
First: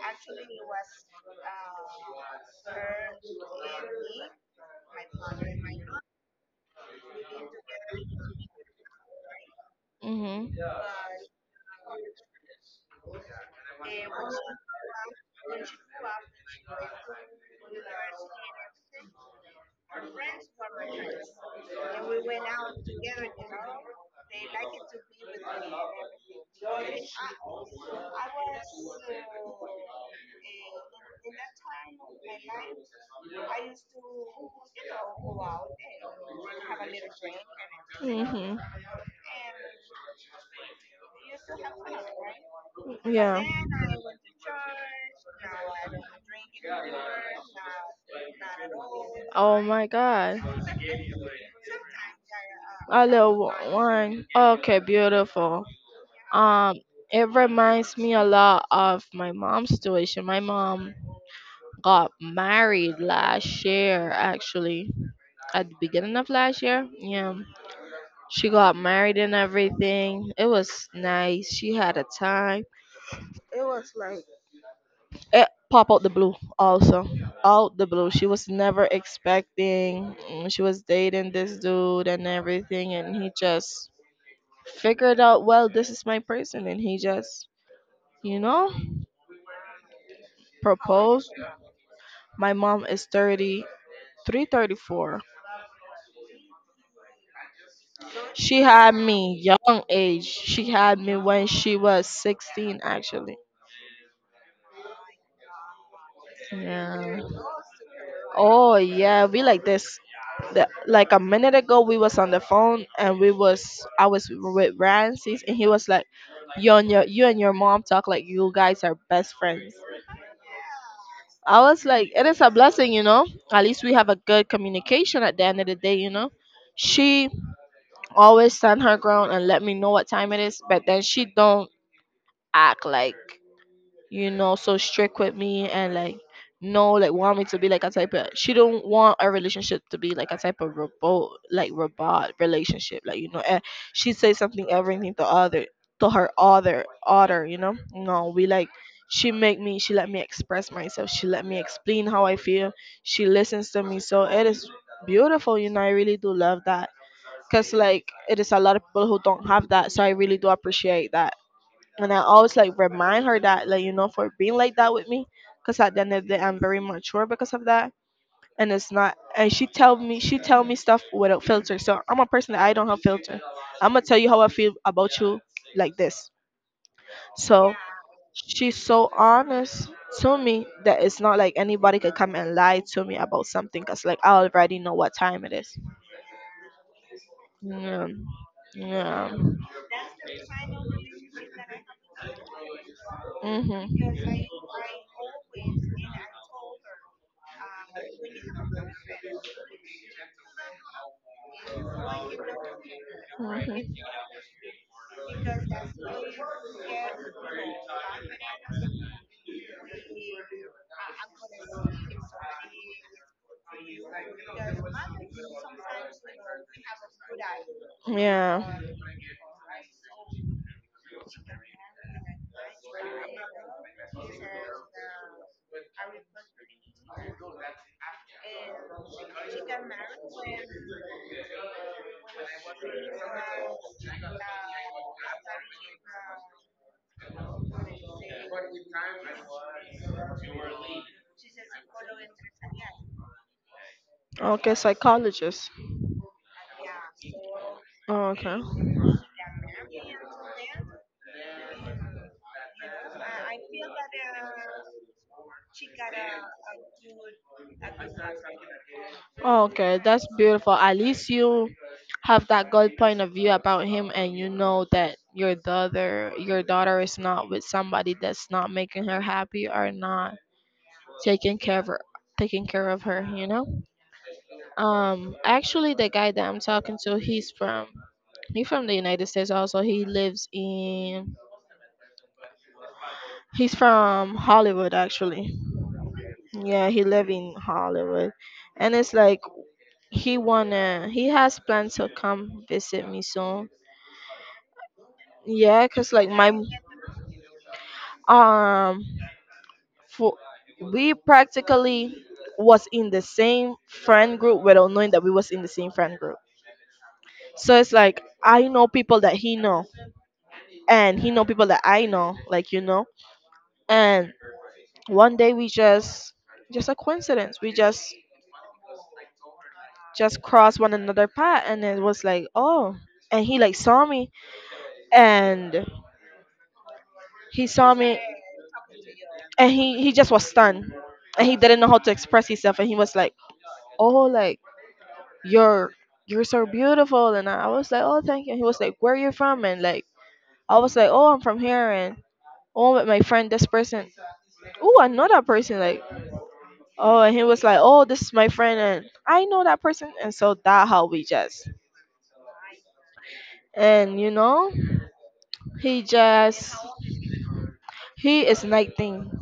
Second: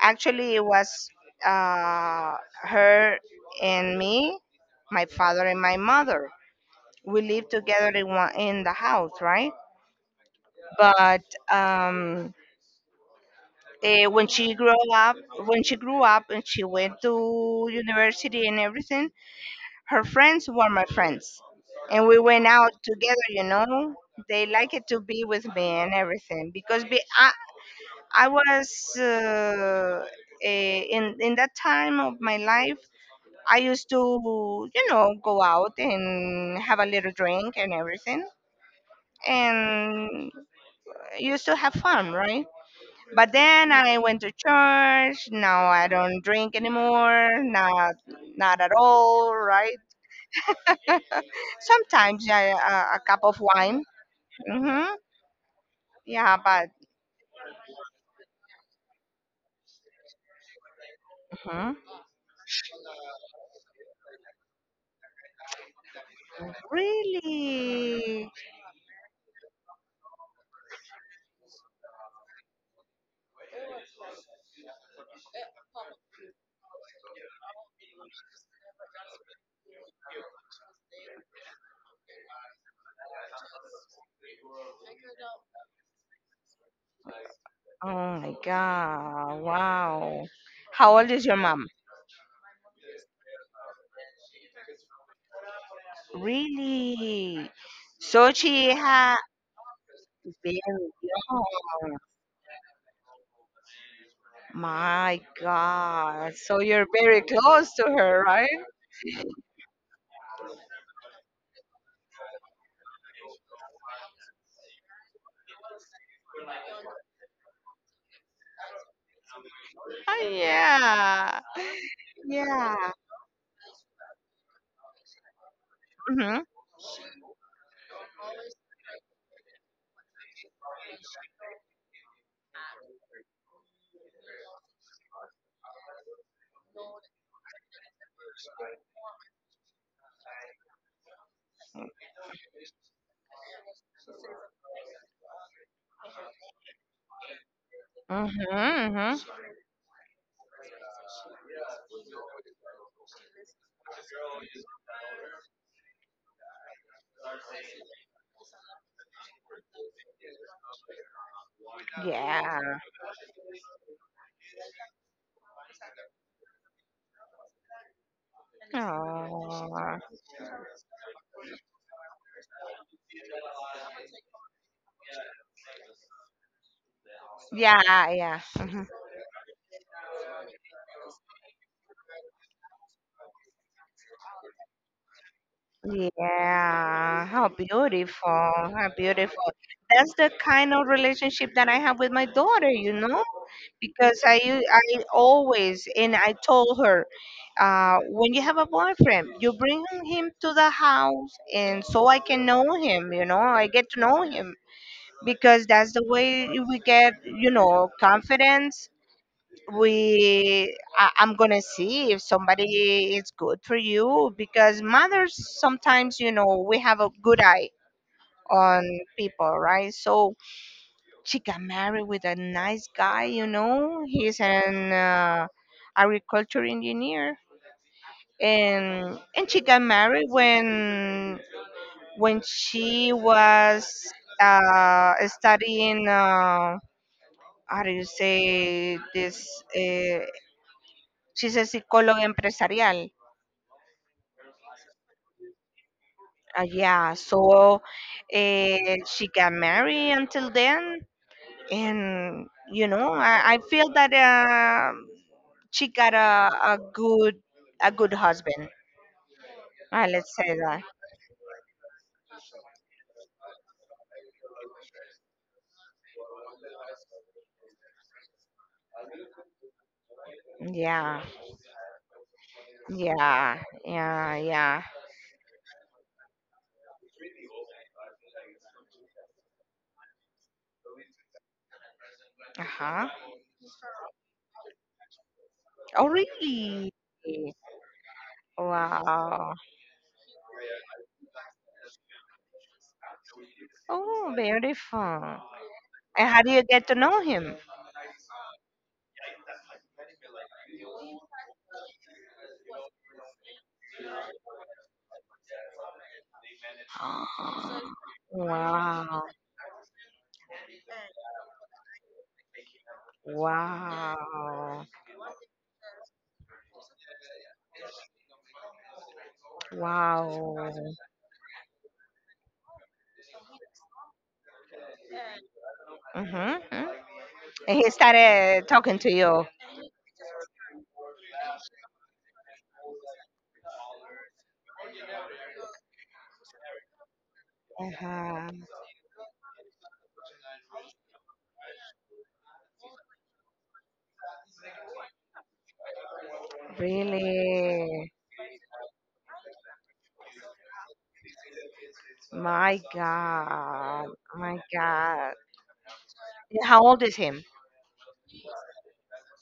S2: actually, it was uh, her and me, my father and my mother. We lived together in, one, in the house, right?
S1: Mhm.
S2: but um, when she grew up, when she grew up and she went to university and everything, her friends were my friends, and we went out together. You know, they liked it to be with me and everything because be, I was uh, in that time of my life. I used to, you know, go out and have a little drink and everything,
S1: Mhm.
S2: and used to have fun, right? But
S1: Yeah.
S2: then I went to church. Now I don't drink anymore. Not not at all,
S1: Oh
S2: right?
S1: my god.
S2: Sometimes I, a
S1: I
S2: cup
S1: love
S2: of wine.
S1: wine. Okay,
S2: Hmm
S1: beautiful.
S2: Yeah, but
S1: Um, it reminds me a lot of my mom's situation. My mom
S2: mhm.
S1: got married last year, actually, at the beginning of last year. Yeah,
S2: really,
S1: she got married and everything. It was nice. She had a time. It popped out the blue, also, out the blue. She was never expecting. She was dating this dude and everything, and he just figured out, well, this is my person, and he just
S2: oh my
S1: you know,
S2: God, wow! How old is
S1: proposed.
S2: your mom?
S1: My mom is 33, 34.
S2: Really? So
S1: She
S2: she
S1: had
S2: has
S1: me young age.
S2: very
S1: She had me when she
S2: young.
S1: was 16 actually.
S2: My God. So you're
S1: Yeah.
S2: very close to her, right?
S1: Oh yeah, we like this. Like a minute ago we was on the phone and we was I was with Ramses and he was like you and your mom talk like you guys are best friends.
S2: Oh, yeah.
S1: I was like, it is a
S2: Yeah.
S1: blessing, you know. At least we have a good communication at the end of the day, you know.
S2: Mhm.
S1: She always stand her ground and let me know what time it is, but then she don't act like, you know, so strict with me, and like no like want me to be like a type of, she don't want a relationship to be like a type of robot, like robot relationship, like you know, she say something everything to other to her other you know no we like,
S2: Mhm. Mhm.
S1: she make me, she let me express myself, she let me explain how I feel, she listens to me, so it is beautiful, you know, I really do love that, because like it is a lot of people who don't have that, so I really do appreciate that, and I always
S2: Yeah.
S1: like remind her that like, you know, for being like that with me, because at the end of the day I'm very mature because of that. And it's not, and she tell
S2: Oh.
S1: me she tell me stuff without filter, so I'm a person that I don't have filter. I'm gonna tell you how I feel about you like this. So
S2: Yeah. Yeah.
S1: she's
S2: Mhm.
S1: so honest to me that it's not like anybody could come and lie to me about something, because like I already know what time it is.
S2: Yeah, how
S1: Yeah.
S2: beautiful, how
S1: Yeah.
S2: beautiful. That's the kind of relationship that I have with my daughter, you know,
S1: Mhm.
S2: because I always and I told her, when you have a boyfriend, you bring him to the house, and so I can know him, you know, I get
S1: Mhm.
S2: to know him, because that's the way we get confidence. I'm gonna see if somebody is good for you, because mothers sometimes we have a good eye
S1: Yeah.
S2: on people, right? So she got married with a nice guy, you know. He's an agriculture engineer, and she got married when she was studying. How do you say this? Uh, she's a psicóloga empresarial.
S1: Okay, psychologist.
S2: Yeah, so
S1: Okay.
S2: she got married until then, and I feel that she got a good husband.
S1: Okay, that's
S2: Let's say
S1: beautiful.
S2: that.
S1: At least you have that good point of view about him, and you know that your daughter is not with somebody that's not making her happy or not
S2: Yeah,
S1: taking care of her, taking care of her. You
S2: yeah,
S1: know.
S2: yeah, yeah.
S1: Actually, the guy that I'm talking to, he's from the United States. Also, he lives in
S2: Uh huh.
S1: he's from Hollywood. Actually,
S2: Oh,
S1: yeah,
S2: really?
S1: he live in Hollywood, and it's like
S2: Wow.
S1: he has plans to come visit me soon.
S2: Oh, beautiful.
S1: Yeah, cause like
S2: And how
S1: my
S2: do you get to know him?
S1: um for we practically was in the same friend group without knowing that we was in the same friend group. So it's like I know people
S2: Wow.
S1: that he know, and he know people that I know. Like you know. And
S2: Wow.
S1: one day we just, just a coincidence we just just
S2: Wow.
S1: crossed one another path, and it was like, oh, and he like saw me and he
S2: And he
S1: saw me,
S2: started talking to you.
S1: and he just was stunned, and he didn't know how to express himself, and he was like, oh, like, you're you're so beautiful. And I was like, oh, thank
S2: Uh-huh.
S1: you. And he was like, where you from? And like I was like, oh, I'm from here, and oh with my friend this person, oh I know that person, like. Oh, and he was like, "Oh,
S2: Really?
S1: this is my friend, and I know that person." And so that how we just,
S2: My God.
S1: and you
S2: My
S1: know,
S2: God.
S1: he just,
S2: How old is him?
S1: he is 19.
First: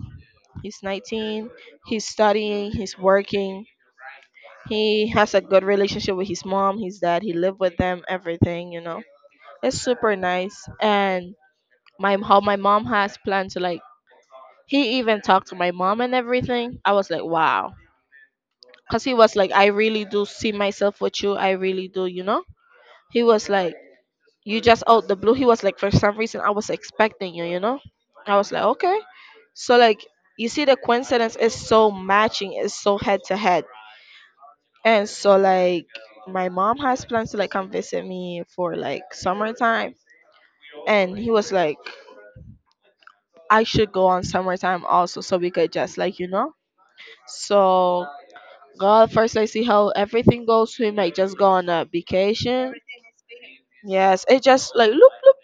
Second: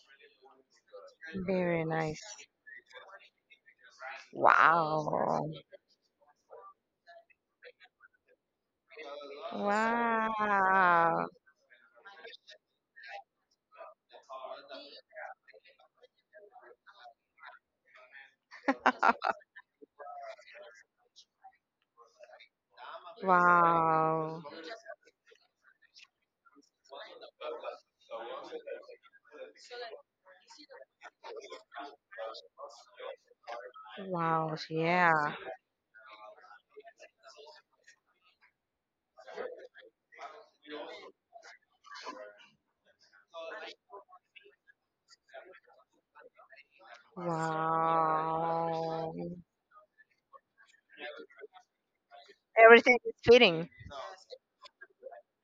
S1: He's 19.
S2: Very
S1: He's
S2: nice.
S1: studying. He's working. He
S2: Wow.
S1: has a good relationship with his mom, his dad. He lived with them. Everything, you know, it's super nice.
S2: Wow.
S1: And my how my mom has planned to like, he even talked to my mom and everything. I was like, wow, because he was like, I really do see myself with you. I really do, you know, he was like,
S2: Wow.
S1: you just out the blue, he was like, for some reason I was expecting you, you know. I was like, okay, so like, you see the coincidence is so matching, it's so head to head.
S2: Wow.
S1: And
S2: Yeah.
S1: so like, my mom has plans to like come visit me for like summertime, and he was like, I should go on summertime also, so we could just like, you know, so god
S2: Wow.
S1: first, like, see how everything goes, we might just go on a vacation.
S2: Everything is fitting.
S1: Yes, it just like loop loop,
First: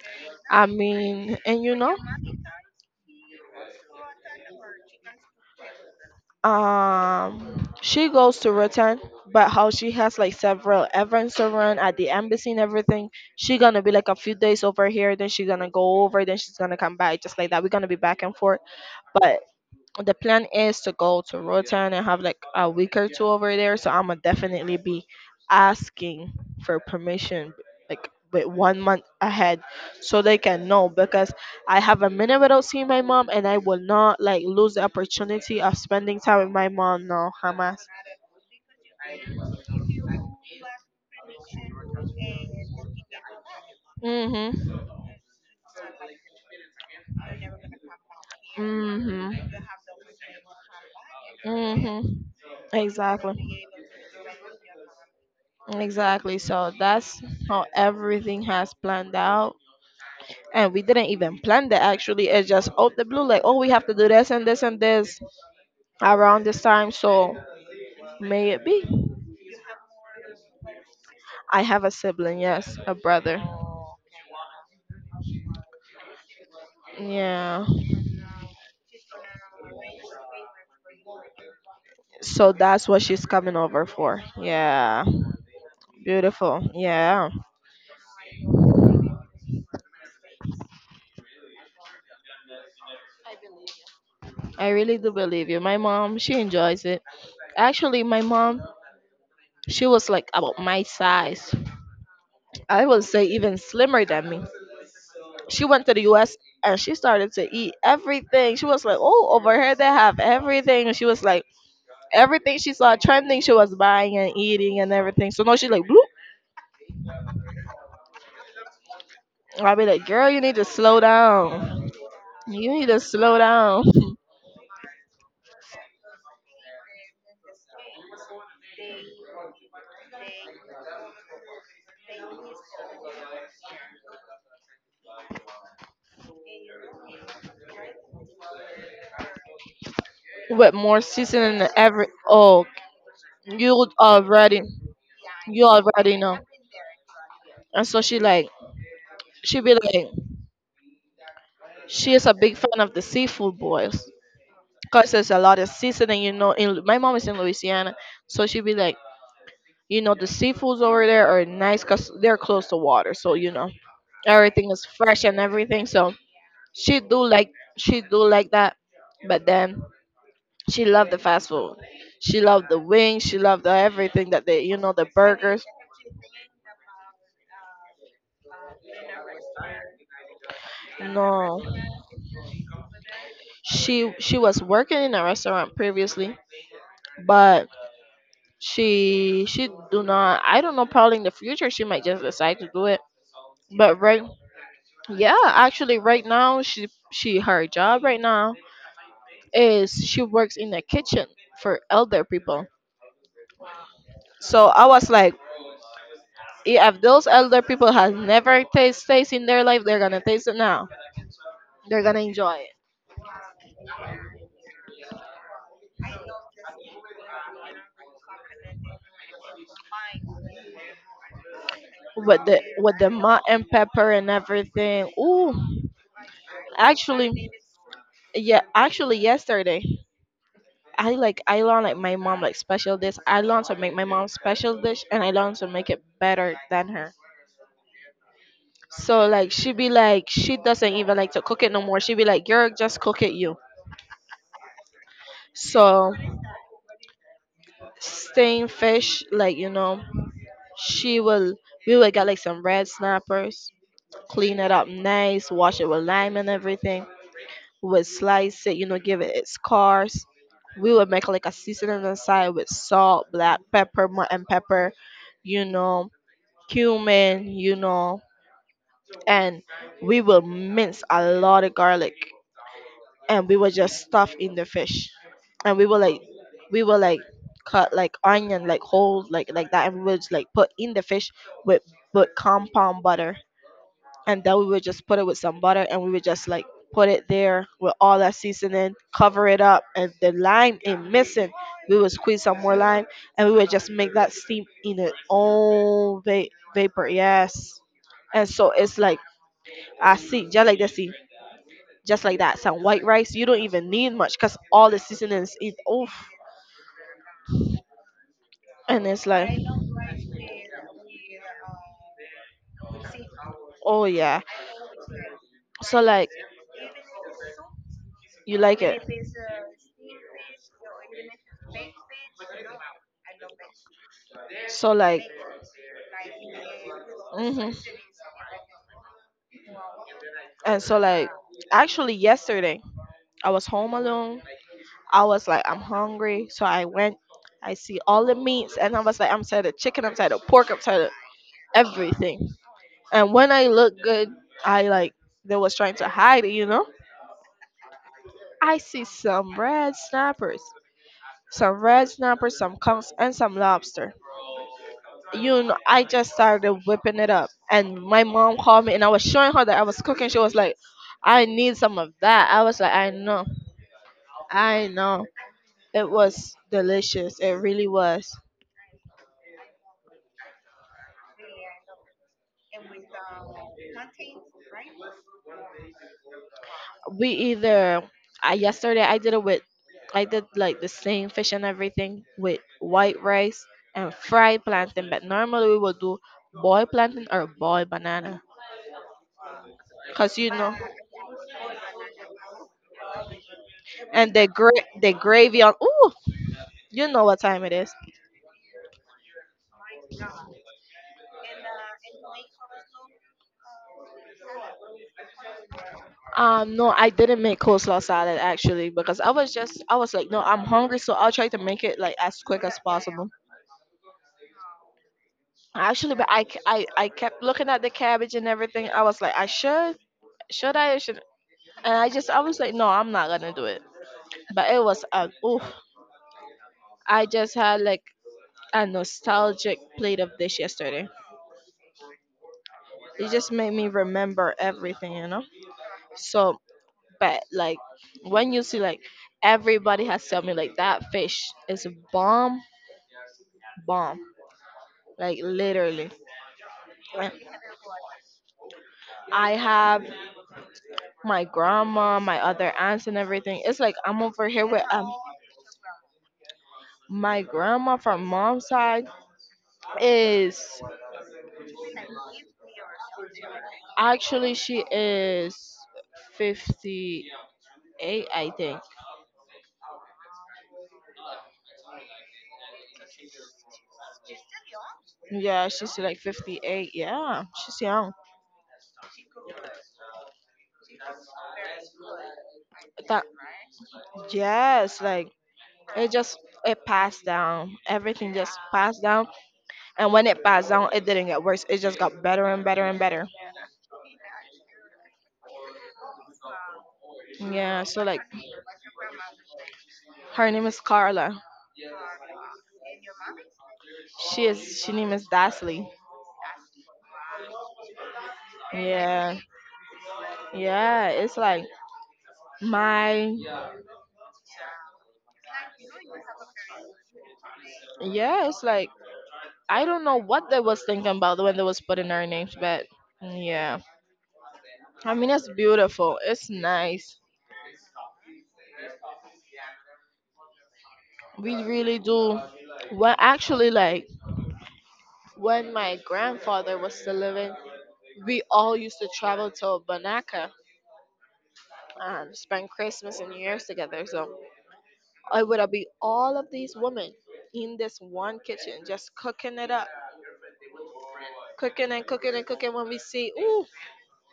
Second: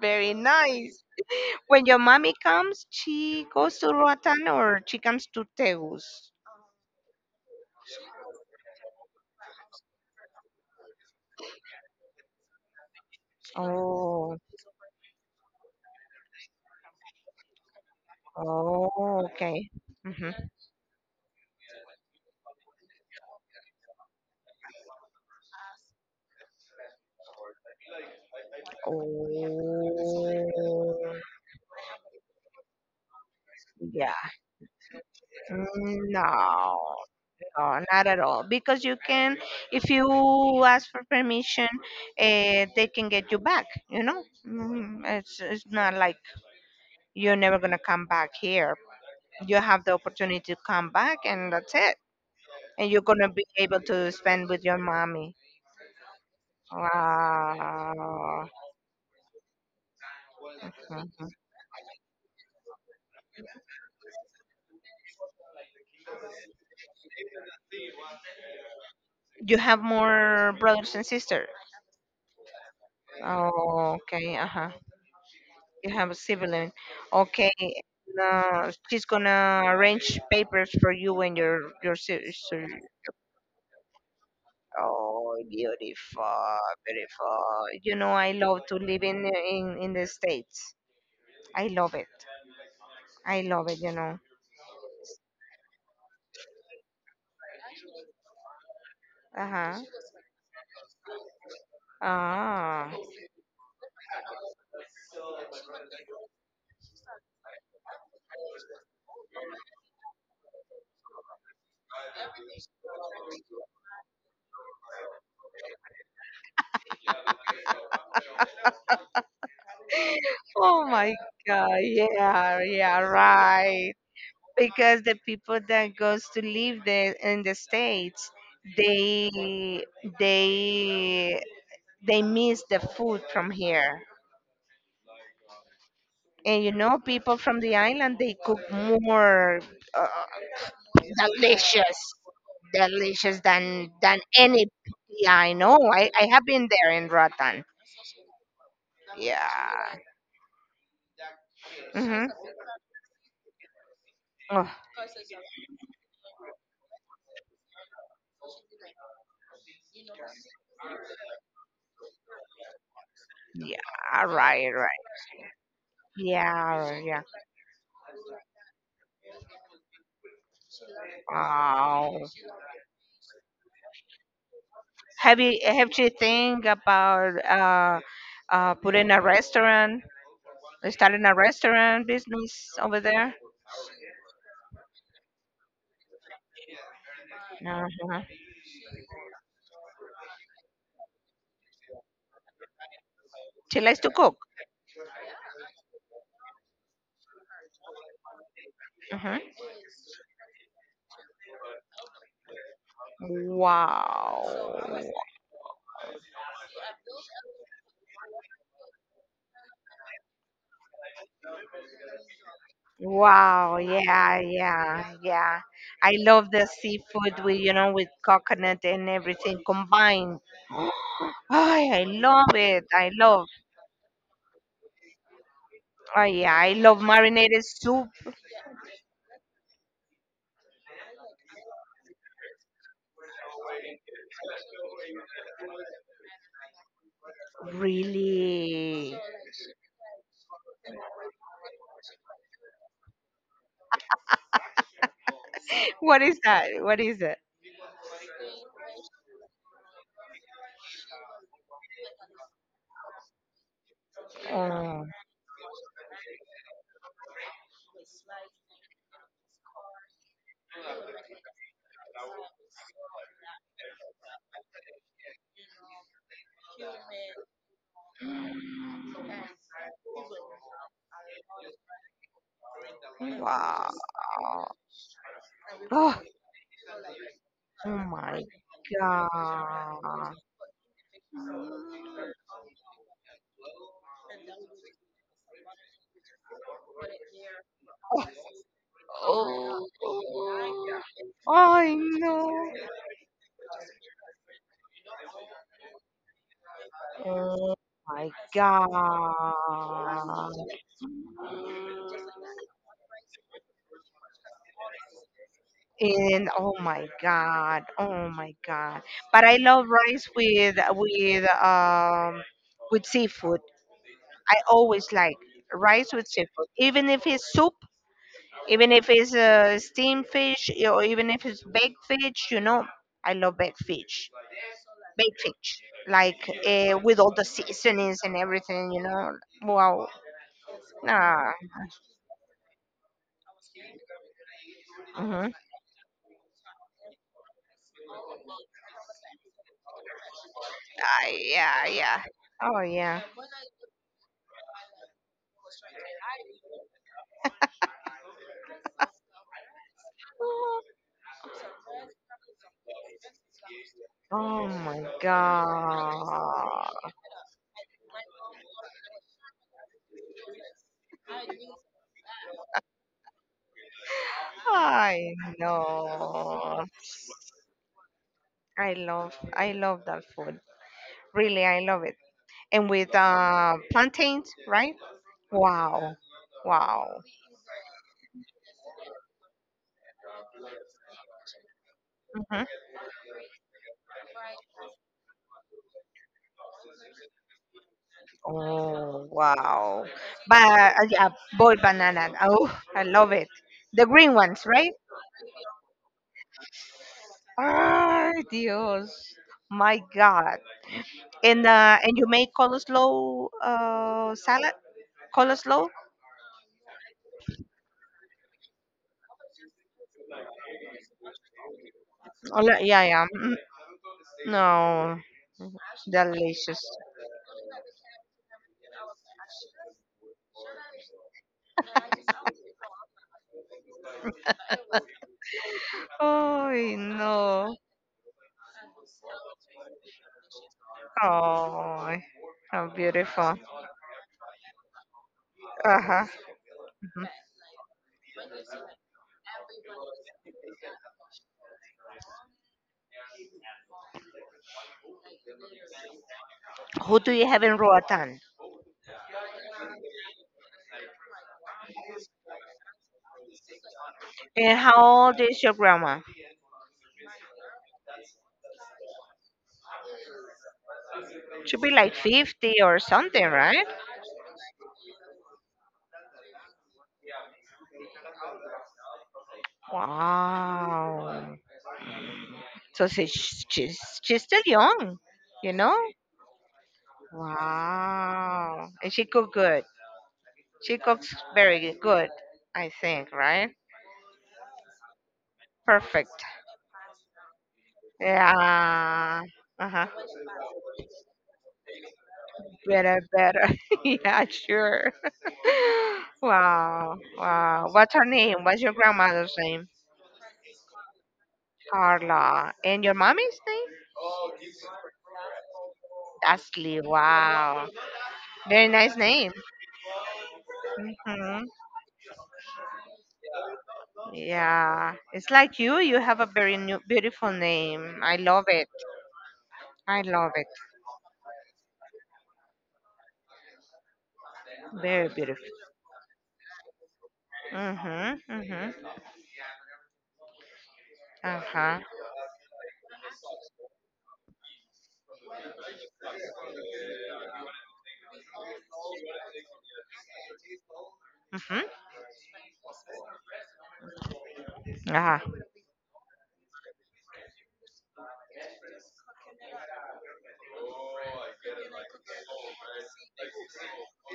S2: Very
S1: I
S2: nice.
S1: mean, and you
S2: When
S1: know,
S2: your mommy comes, she goes to Roatan or she comes to Tegus?
S1: she goes to return, but how she has like several events to run at the embassy and everything, she gonna be like a few
S2: Oh,
S1: days over here, then she gonna go over, then she's gonna come back, just like that, we're gonna be back and forth.
S2: oh,
S1: But
S2: okay.
S1: the
S2: hmm
S1: plan is to go to Rotan and have like a week or two over there. So I'm gonna definitely be asking for permission like with 1 month ahead, so they can know,
S2: Oh,
S1: because I have a minute without seeing my mom and I will not
S2: yeah.
S1: like lose the opportunity of spending time with my
S2: No,
S1: mom. No,
S2: no,
S1: Hamas.
S2: not at all. Because you can, if you ask for permission, they can get you back, you know?
S1: Mhm.
S2: Mm. It's not like you're never going to come back here. You
S1: Mhm.
S2: have the opportunity to come back, and that's it.
S1: Mhm.
S2: And you're going to be
S1: Exactly.
S2: able to spend with your mommy.
S1: Exactly. So that's how everything
S2: Wow.
S1: has planned out. And we didn't even plan that, actually, it's just out the blue, like, oh, we have to do this and this and this around this time, so may it be.
S2: You have more brothers and sisters?
S1: I have a sibling, yes, a brother.
S2: Oh, okay. Uh-huh. You have a sibling. Okay.
S1: Yeah,
S2: She's gonna arrange papers for you and your
S1: so
S2: sister.
S1: that's what she's coming over for. Yeah,
S2: Oh, beautiful,
S1: beautiful, yeah.
S2: beautiful. You know, I love to live in the States. I love it. I love it. You know.
S1: I really do believe you, my mom she enjoys it. Actually my mom,
S2: Uh-huh.
S1: she was like about my size, I
S2: Ah.
S1: would say even slimmer than me, she went to the US and she started to eat everything. She was like, oh, over here they have everything. And she was like, everything she saw trending she was buying and eating and everything. So now she's like, bloop. I'll be like, girl, you need to
S2: Oh
S1: slow
S2: my God.
S1: down.
S2: Yeah.
S1: You need to
S2: Yeah.
S1: slow down
S2: Right. Because the people that goes to live there in the States, they they they miss the food from here. And people from the island, they cook more uh,
S1: with more seasoning than
S2: delicious,
S1: every. Oh,
S2: delicious
S1: you
S2: than
S1: already,
S2: any. Yeah, I
S1: you
S2: know. i
S1: already
S2: i
S1: know.
S2: have been there in Rotan.
S1: And so she like, she be
S2: Yeah.
S1: like, she is
S2: Mm-hmm.
S1: a big fan of the seafood boils.
S2: Oh,
S1: Cause there's a lot of seasoning, you know. In my mom is in Louisiana, so she be like, you know, the seafoods over there are nice because they're close to water, so you know
S2: yeah. Right,
S1: everything is
S2: right.
S1: fresh and everything. So
S2: Yeah,
S1: she
S2: yeah.
S1: do like she do like that, but then she loved the fast food.
S2: Oh.
S1: She loved the wings. She loved the everything that they, you know, the
S2: Have you
S1: burgers.
S2: have you think about putting a restaurant, starting a
S1: No,
S2: restaurant business over there?
S1: she was working in a restaurant previously, but
S2: Uh-huh.
S1: she do not. I don't know. Probably in the future she might just decide to do it.
S2: She
S1: But
S2: likes to
S1: right,
S2: cook.
S1: yeah, actually right now she her job right now
S2: Uh huh.
S1: is she works in a kitchen for elder people. So I
S2: Wow.
S1: was like, "Yeah, if those elder people have never taste in their life, they're gonna taste it now. They're gonna enjoy it
S2: Wow. Yeah. Yeah. Yeah. I love the seafood with with coconut and everything combined. Oh, I
S1: with
S2: love
S1: the
S2: it. I
S1: malt
S2: love.
S1: and pepper and everything. Ooh,
S2: Oh yeah. I love
S1: actually,
S2: marinated soup.
S1: yeah, actually yesterday I I learned like my mom like special dish. I learned to make my mom's special dish, and I learned to make it better than her.
S2: Really.
S1: So like she be like, she doesn't even like to cook it no more. She be like, girl, just cook it you. So
S2: What is that? What is it?
S1: staying fish, like, you know, she will we will get like some red snappers, clean it up
S2: Oh.
S1: nice, wash it with lime and everything. We would slice it, you know, give it its cars. We would make like a seasoning inside with salt, black pepper, mutton pepper, you know, cumin, you know, and we will mince a lot of garlic, and we were
S2: Wow.
S1: just stuffed in the fish, and we were like
S2: Oh,
S1: we were like cut
S2: oh
S1: like
S2: my
S1: onion like whole like that, and we were just
S2: god.
S1: like put in the fish with compound butter, and then we would just put it with some butter, and we would just like put it there with all that seasoning, cover it up, and the lime ain't missing,
S2: I
S1: we would squeeze some
S2: know.
S1: more lime, and we would just make that steam in its own vapor,
S2: Oh
S1: yes.
S2: my
S1: And so it's like
S2: god.
S1: I see just like this, just like that. Some white rice, you don't even need much because all the seasonings is off.
S2: And oh my god. Oh my god.
S1: And it's
S2: But
S1: like,
S2: I love rice with seafood.
S1: oh yeah.
S2: I always like
S1: So
S2: rice with
S1: like,
S2: seafood. Even if it's soup,
S1: you like
S2: even
S1: it.
S2: if it's steamed fish, or even if it's baked fish, I love baked fish.
S1: So like,
S2: Baked fish, like with all the
S1: hmm,
S2: seasonings and everything. Wow.
S1: and so like,
S2: Nah.
S1: actually yesterday I was home alone. I was
S2: Mm-hmm.
S1: like, I'm hungry, so I went. I see all the meats, and I was like, I'm tired of chicken, I'm tired of pork, I'm tired of
S2: Ah, yeah, yeah.
S1: everything.
S2: Oh yeah.
S1: And when I look good, I like they was trying to hide it, you know. I see some red snappers, some conchs, and some lobster.
S2: Oh my
S1: You know, I just started
S2: god.
S1: whipping it up, and my mom called me, and I was showing her that I was cooking. She was like, "I need some of that." I was like, "I know, I know."
S2: I
S1: It was
S2: know.
S1: delicious. It really was.
S2: I love that food. Really, I love it. And with plantains, right? Wow. Wow.
S1: We either yesterday I did it with, I did like the same fish and everything with
S2: hmm
S1: white rice and fried plantain, but normally we would do boiled plantain or boiled banana,
S2: Oh, wow.
S1: cause you
S2: But
S1: know.
S2: yeah, boiled banana. Oh, I love it. The
S1: And
S2: green ones, right?
S1: the gravy on. Ooh, you know what time it is.
S2: Ay, Dios. My God. And you make coleslaw salad? Coleslaw?
S1: No, I didn't make coleslaw salad actually because I was like, no, I'm hungry, so I'll try to make it like as
S2: Oh,
S1: quick as
S2: yeah, yeah.
S1: possible.
S2: Mm, no.
S1: Actually, but I I
S2: Delicious.
S1: I kept looking at the cabbage and everything. I was like, should I, and I was like, no, I'm not gonna do it. But it was ooh,
S2: Oh,
S1: I just
S2: no.
S1: had like a nostalgic plate of dish yesterday.
S2: Oh, how
S1: It just
S2: beautiful.
S1: made me remember everything, you know.
S2: Uh-huh.
S1: So,
S2: Mhm.
S1: but like when you see like everybody has told me like that fish is a bomb, bomb, like literally.
S2: Who do
S1: And
S2: you have in Roatan?
S1: I have my grandma, my other aunts, and everything. It's like I'm over here
S2: And
S1: with
S2: how old is your grandma?
S1: my grandma from mom's side is
S2: Should be like 50 or something, right?
S1: actually she is 58 I think.
S2: Wow. So she's still young,
S1: Yeah,
S2: you know?
S1: she's like 58, yeah, she's young.
S2: Wow. And she cook good. She cooks very good, I
S1: That,
S2: think, right?
S1: yes, like it
S2: Perfect.
S1: just it passed down. Everything just passed down.
S2: Yeah. Uh-huh.
S1: And when it passed down, it didn't get worse. It just got better and better and
S2: Better,
S1: better.
S2: better. Yeah, sure. Wow.
S1: Yeah.
S2: Wow.
S1: So
S2: What's
S1: like,
S2: her name? What's your grandmother's name?
S1: her name is Carla.
S2: Carla. And your mommy's name?
S1: She name is Dasley.
S2: Ashley. Wow. Very nice
S1: Yeah.
S2: name.
S1: Yeah. It's
S2: Hmm
S1: like my.
S2: Yeah. It's like you. You have a very new, beautiful name. I
S1: Yeah.
S2: love
S1: It's
S2: it.
S1: like I don't know
S2: I
S1: what
S2: love
S1: they
S2: it.
S1: was thinking about when they was putting our names, but yeah. I
S2: Very
S1: mean, it's
S2: beautiful.
S1: beautiful. It's nice.
S2: Mhm. Mhm.
S1: We
S2: Uh
S1: really
S2: huh.
S1: do. Well, actually, like when my grandfather was still living, we all used to travel to Banaka
S2: Mhm.
S1: and spend Christmas and New Year's together. So
S2: Huh.
S1: it would be all of these women in this one kitchen just cooking it up, cooking and cooking and cooking. When we see, ooh,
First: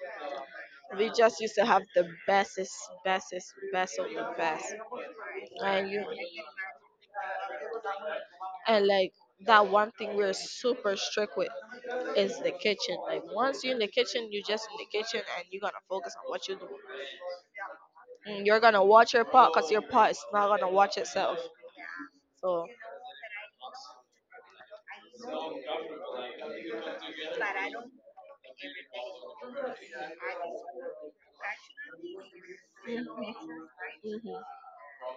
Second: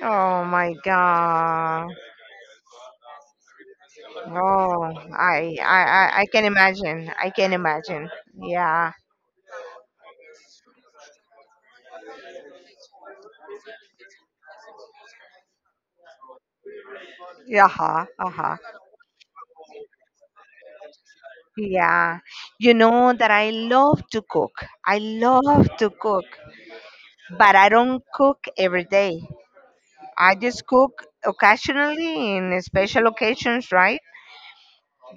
S2: Oh my
S1: we just used to have
S2: God.
S1: the bestest, best of the best.
S2: Oh, I, I,
S1: And you,
S2: I, I can imagine. I can imagine.
S1: and
S2: Yeah.
S1: like that one thing we're super strict with is the kitchen. Like once you're in the kitchen, you're just in the kitchen and you're gonna focus on what you're doing.
S2: Uh huh. Uh huh.
S1: You're gonna watch your pot because your pot is not gonna watch itself.
S2: Yeah.
S1: So
S2: You know that I love to cook. I love to cook, but I don't cook every day. I just cook occasionally in special occasions, right?
S1: mhm.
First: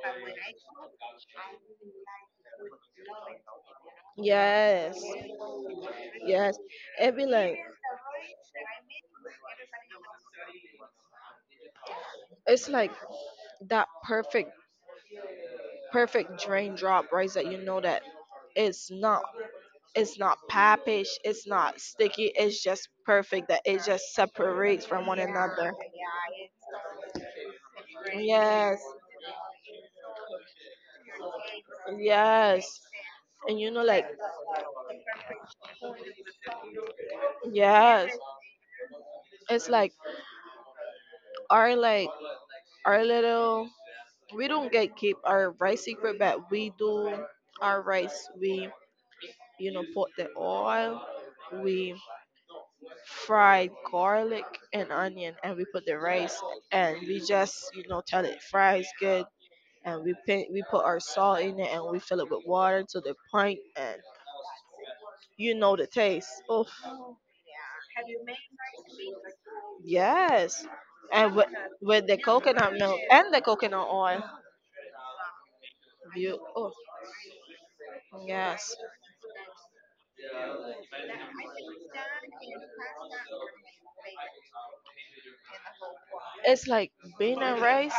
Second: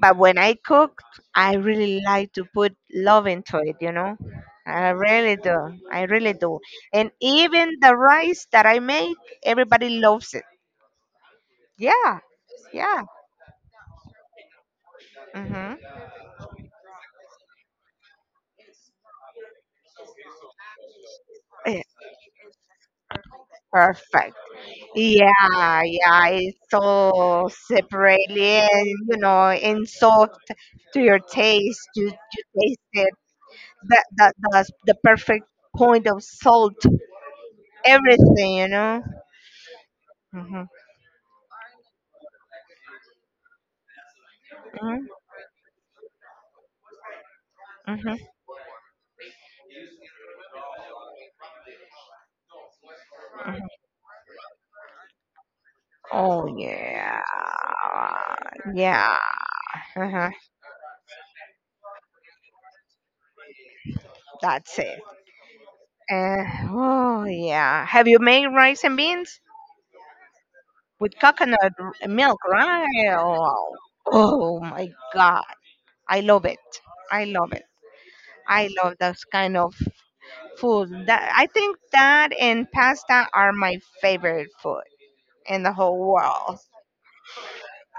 S2: But when I cook, I really like to put love into it, you know? I
S1: Yes,
S2: really do. I really
S1: yes,
S2: do. And
S1: it be like
S2: even the rice that I make, everybody loves it. Yeah.
S1: it's like
S2: Yeah.
S1: that perfect,
S2: hmm
S1: drain drop, right? That you know that it's not, it's not pappish, it's not sticky, it's just perfect. That it just
S2: Perfect.
S1: separates from one another.
S2: Yeah, yeah, it's so separately
S1: Yes,
S2: and and soft to your taste, you
S1: yes,
S2: taste it.
S1: and you know
S2: That
S1: like
S2: that that's the perfect point of salt,
S1: yes,
S2: everything.
S1: it's like
S2: Mhm,
S1: our like our little we don't get
S2: mhm,
S1: keep our rice secret but we do our
S2: mhm.
S1: rice we you know put the oil we fried garlic and onion and we put the rice
S2: Oh
S1: and we
S2: yeah,
S1: just you know tell it fries
S2: yeah.
S1: good and
S2: Uh-huh.
S1: we put our salt in it and we fill it with water to the pint and
S2: That's it.
S1: you know the taste
S2: Uh,
S1: oh
S2: oh yeah. Have you made rice and beans
S1: yes
S2: with
S1: and
S2: coconut
S1: with the
S2: milk,
S1: coconut milk
S2: right?
S1: and the
S2: Oh,
S1: coconut oil
S2: oh my God, I
S1: you
S2: love it.
S1: oh
S2: I love it. I
S1: yes.
S2: love those kind of food. That I think that and pasta are my favorite food in the whole world.
S1: It's like bean and rice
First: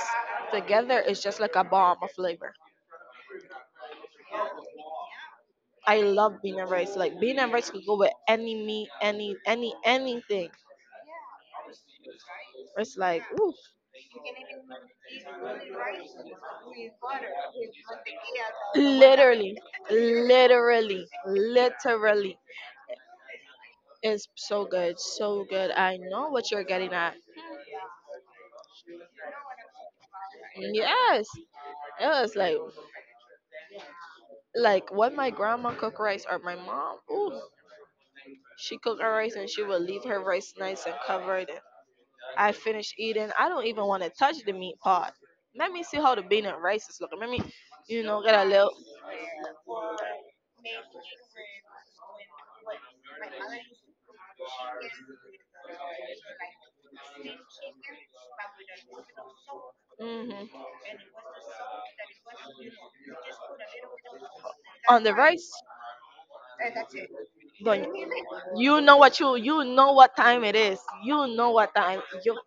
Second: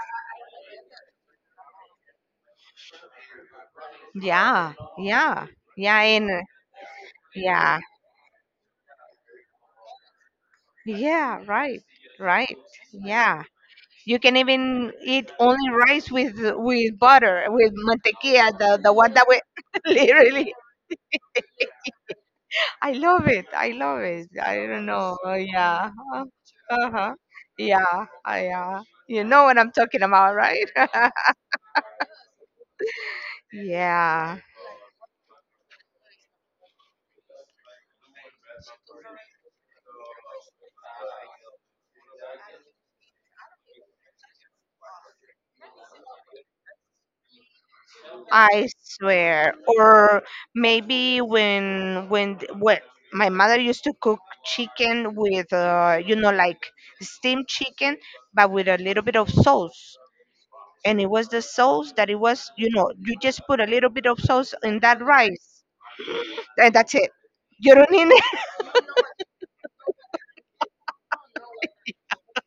S1: together is just like a bomb of flavor.
S2: Yeah, yeah, yeah.
S1: I
S2: And
S1: love bean and rice. Like bean and rice
S2: yeah,
S1: could go with any meat, any anything.
S2: yeah. Right, right.
S1: It's like
S2: Yeah.
S1: oof.
S2: You can even eat only rice with butter, with mantequilla, the one that we
S1: Literally,
S2: literally.
S1: literally, literally.
S2: I love it. I love it.
S1: It's
S2: I
S1: so
S2: don't
S1: good,
S2: know.
S1: so good.
S2: Yeah.
S1: I know what you're
S2: Uh
S1: getting
S2: huh.
S1: at.
S2: Yeah. Yeah. You know what I'm talking about, right?
S1: Yes, it was
S2: Yeah,
S1: like when my grandma cooked rice or my mom. Ooh, she cooked her rice and she would leave her rice nice and covered. I finished eating. I don't even want to touch the meat part. Let me see how the bean and rice is looking. Let me, you know, get a
S2: I
S1: little
S2: swear. Or maybe when my mother used to cook chicken with like steamed chicken, but with a little bit of sauce.
S1: hmm
S2: And it was the sauce that it was, you just put a little bit of sauce in that
S1: on the
S2: rice,
S1: rice.
S2: and that's it. You
S1: But
S2: don't need
S1: you know what time it is. You know what time you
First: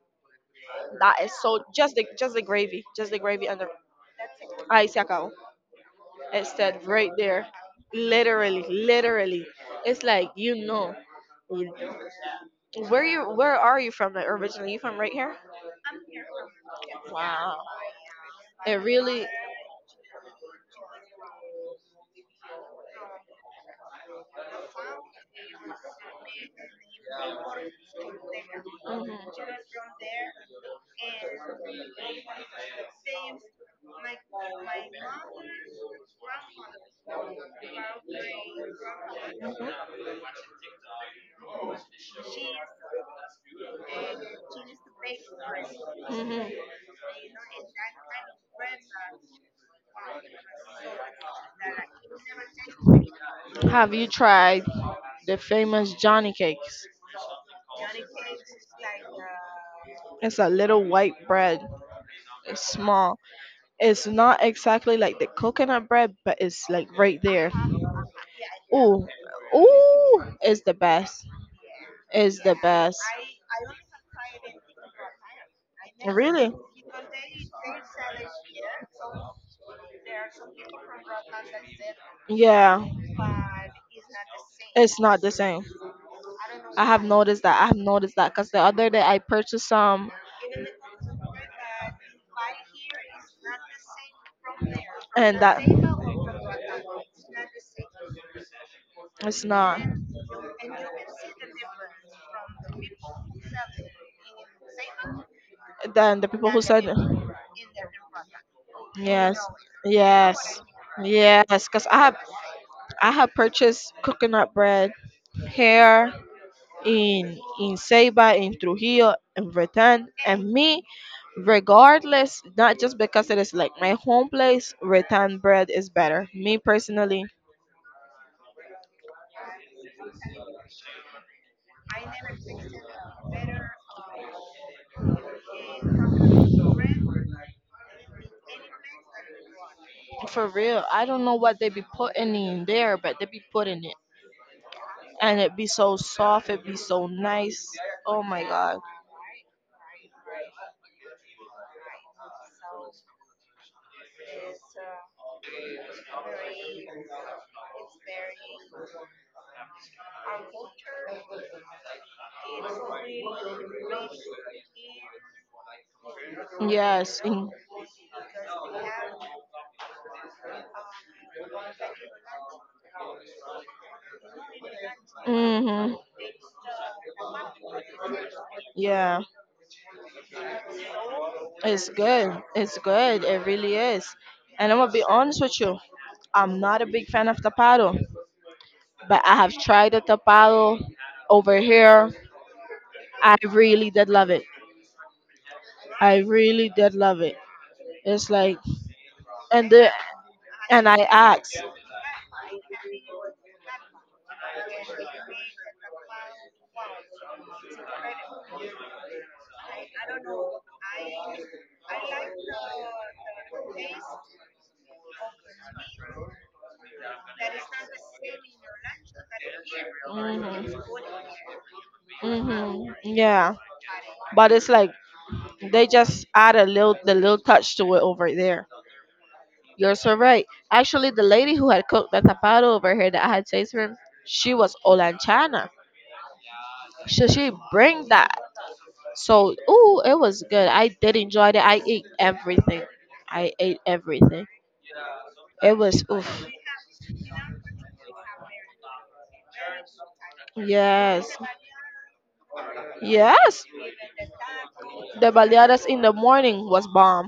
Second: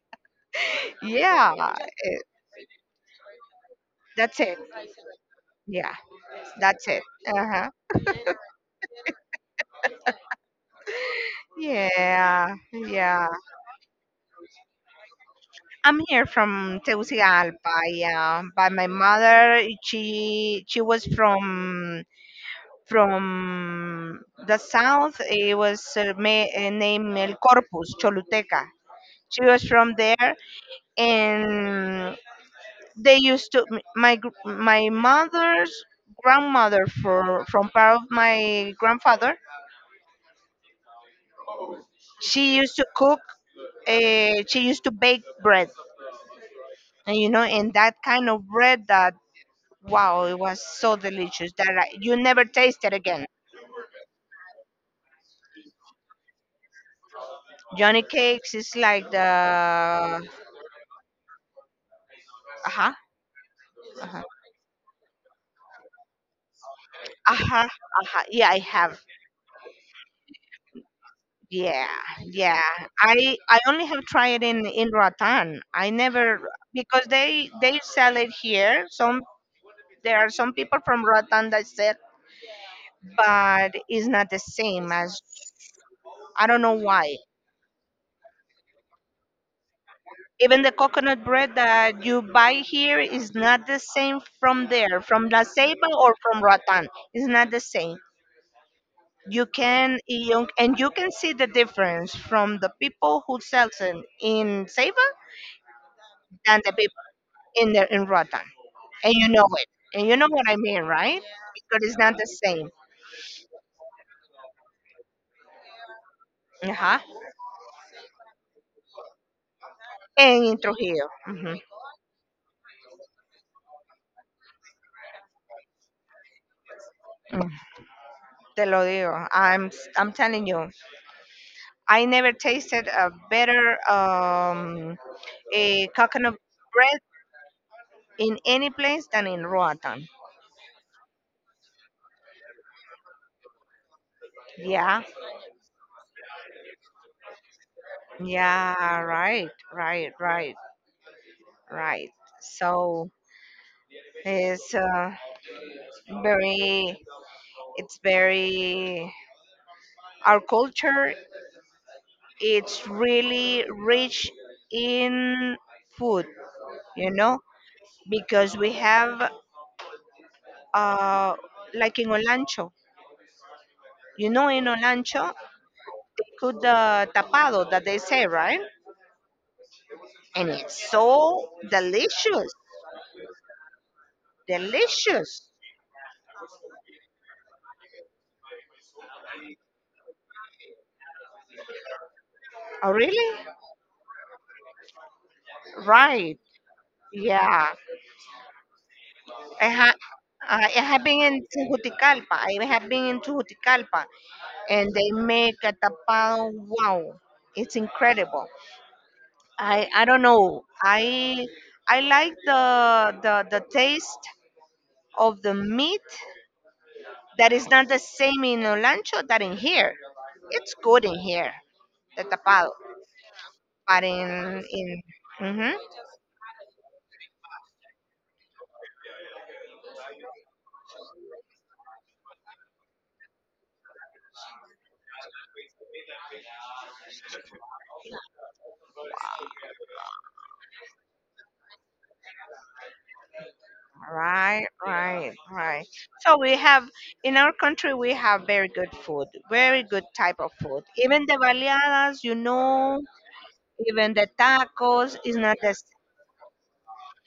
S1: that is
S2: yeah.
S1: so
S2: eh,
S1: just the gravy and the
S2: that's it.
S1: ice yakao.
S2: Yeah,
S1: It's that
S2: that's it.
S1: right there,
S2: Uh-huh.
S1: literally, literally. It's like you know where
S2: Yeah,
S1: you
S2: yeah.
S1: where are you from? Like originally, you from right here?
S2: I'm here from
S1: Wow.
S2: Tegucigalpa. Yeah, by
S1: It
S2: my
S1: really.
S2: mother, she was from the south. It was named El Corpus, Choluteca. She was from there, and they used to my mother's grandmother, for from part of my grandfather, she used to cook, she used to bake bread,
S1: Mhm. Mhm.
S2: and and that kind of bread that wow, it was so delicious that you never taste it again.
S1: Have you tried the famous Johnny cakes?
S2: Johnny cakes is like the.
S1: It's a little white bread. It's
S2: Uh-huh,
S1: small. It's
S2: uh-huh,
S1: not exactly like the coconut bread, but it's like right there.
S2: uh-huh, uh-huh. Yeah, I have.
S1: Ooh, ooh, it's the best.
S2: Yeah,
S1: Is the
S2: yeah.
S1: best.
S2: I only have tried in Rotan. I never,
S1: Really?
S2: because they sell it here. Some There are some people from Rotan that sell,
S1: Yeah,
S2: but it's not the same
S1: it's not
S2: as.
S1: the same.
S2: I don't know
S1: I have
S2: why.
S1: noticed that. I have noticed that because the other day I purchased some
S2: Even the coconut bread that you buy here is not the same from there, from
S1: and
S2: La
S1: that
S2: Ceiba or from Rotan. It's not the same.
S1: it's not.
S2: And you can see the difference from the people who sells it in Ceiba
S1: Then the people
S2: than
S1: who
S2: the
S1: said
S2: people in Rotan, and you
S1: yes,
S2: know it, and you know what I
S1: yes,
S2: mean, right?
S1: yes, because
S2: Because it's not the same.
S1: I have purchased coconut bread here
S2: Ajá.
S1: in Ceiba, in Trujillo, in Bretan, and
S2: En
S1: me,
S2: Trujillo. Ujú.
S1: regardless, not just because it is like my home place, Bretan bread is better. Me personally,
S2: Mm, Te lo digo. I'm telling you. I never tasted a better a coconut bread in any place than in Roatan.
S1: for real, I don't know what they be putting in there, but they be putting it,
S2: Yeah.
S1: and it be so soft, it be so nice. Oh my god,
S2: Yeah. Right. Right. Right. Right. So it's very. It's very. Our culture, it's really rich in food, you
S1: yes,
S2: know, because we have, uh, like in Olancho, you know, in Olancho,
S1: mm-hmm,
S2: cook the tapado that they say, right?
S1: yeah.
S2: And it's so
S1: It's good.
S2: delicious,
S1: It's good. It really is. And I'm gonna be honest
S2: delicious.
S1: with you. I'm not a big fan of tapado, but I have tried the tapado over here.
S2: Oh,
S1: I
S2: really?
S1: really did love it. I
S2: Right.
S1: really did love it.
S2: Yeah.
S1: It's like, and
S2: I
S1: the,
S2: ha- I
S1: and I
S2: have been in
S1: asked.
S2: Tegucigalpa. I have been in Tegucigalpa, and they make a tapado. Wow, it's incredible. I don't know. I like the taste of the meat that is not the same in Olancho that in here. It's
S1: Mhm.
S2: good in here, the tapado,
S1: Mhm. Yeah.
S2: but
S1: But
S2: in
S1: it's like
S2: in mhm.
S1: they just add a little the little touch to it over there. You're so right. Actually, the lady who had cooked the tapado over here that I had tasted from, she was Olanchana. So she bring that. So ooh, it was good. I did enjoy it. I ate everything. I ate everything.
S2: Right, right,
S1: It
S2: right.
S1: was
S2: So
S1: oof.
S2: we have in our country we have very good food, very good type of food. Even the
S1: Yes.
S2: baleadas,
S1: Yes.
S2: even the tacos
S1: The
S2: is not the.
S1: baleadas in the morning was bomb.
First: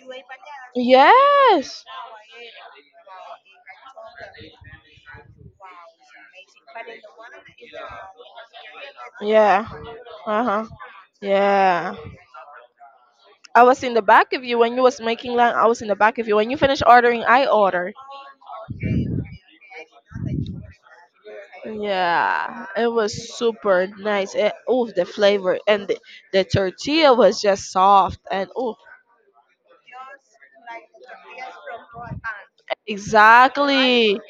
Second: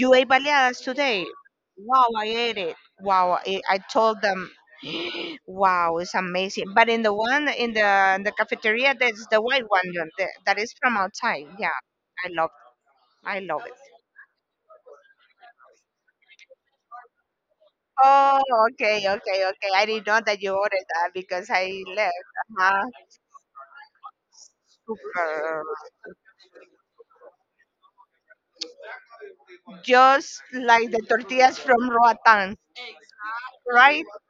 S2: You ate baleadas today?
S1: Yes.
S2: Wow, I ate it. Wow, I told them, wow, it's amazing. But in the one in the cafeteria, that's the white
S1: Yeah.
S2: one, that
S1: Uh-huh.
S2: is from outside. Yeah,
S1: Yeah.
S2: I love, I love
S1: I
S2: it.
S1: was in the back of you when you was making line. I was in the back of you. When you finished ordering, I ordered.
S2: Oh, okay, okay, okay. I didn't know that you ordered that because I left.
S1: Yeah, it was super nice. And, oh, the flavor
S2: Uh-huh.
S1: and the tortilla was just soft and oh,
S2: Just like the tortillas from Roatan, right?
S1: exactly,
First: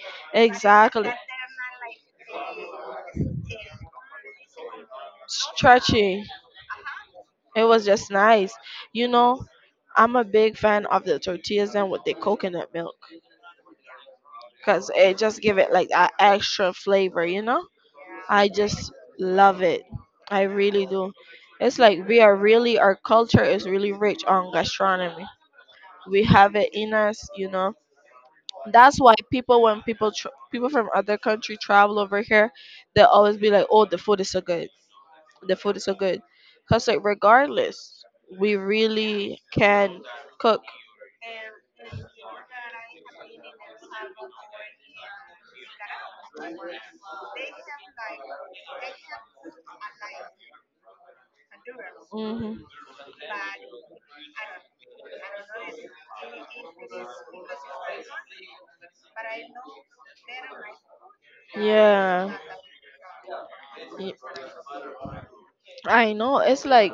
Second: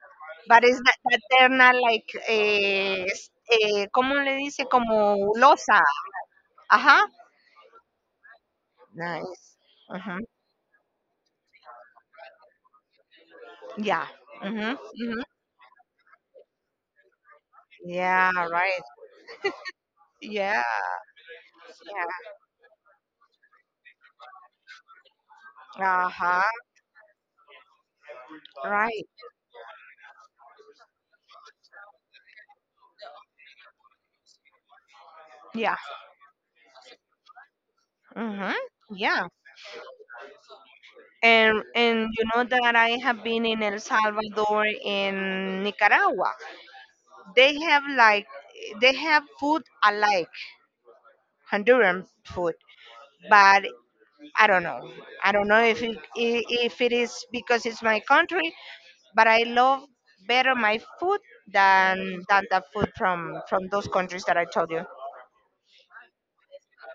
S2: But it's that,
S1: exactly
S2: that they're not like, ¿cómo le dice? Como losa.
S1: stretchy.
S2: Ajá.
S1: It was just nice. You know,
S2: Nice.
S1: I'm
S2: Mm-hmm.
S1: a big fan of the tortillas and with the coconut milk
S2: Yeah. Mm-hmm.
S1: because it
S2: Mm-hmm.
S1: just give it like that extra flavor. You know.
S2: Yeah,
S1: I
S2: right.
S1: just love it. I
S2: Yeah.
S1: really do. It's like we are really our culture is really rich on gastronomy.
S2: Yeah.
S1: We
S2: Uh-huh.
S1: have it in us, you know. That's
S2: Right.
S1: why people when people from other country travel over here, they'll always be like, "Oh, the food is so good. The
S2: Yeah.
S1: food is so good." Cause like regardless,
S2: Mm-hmm.
S1: we
S2: Yeah.
S1: really can cook.
S2: And you know that I have been in El Salvador, in Nicaragua. They have like they have food alike, Honduran food,
S1: Hmm.
S2: but I don't know. I don't know if it is because it's my country, but I love better my food than
S1: Yeah,
S2: than the food from those
S1: Y-
S2: countries that I told you.
S1: I know. It's like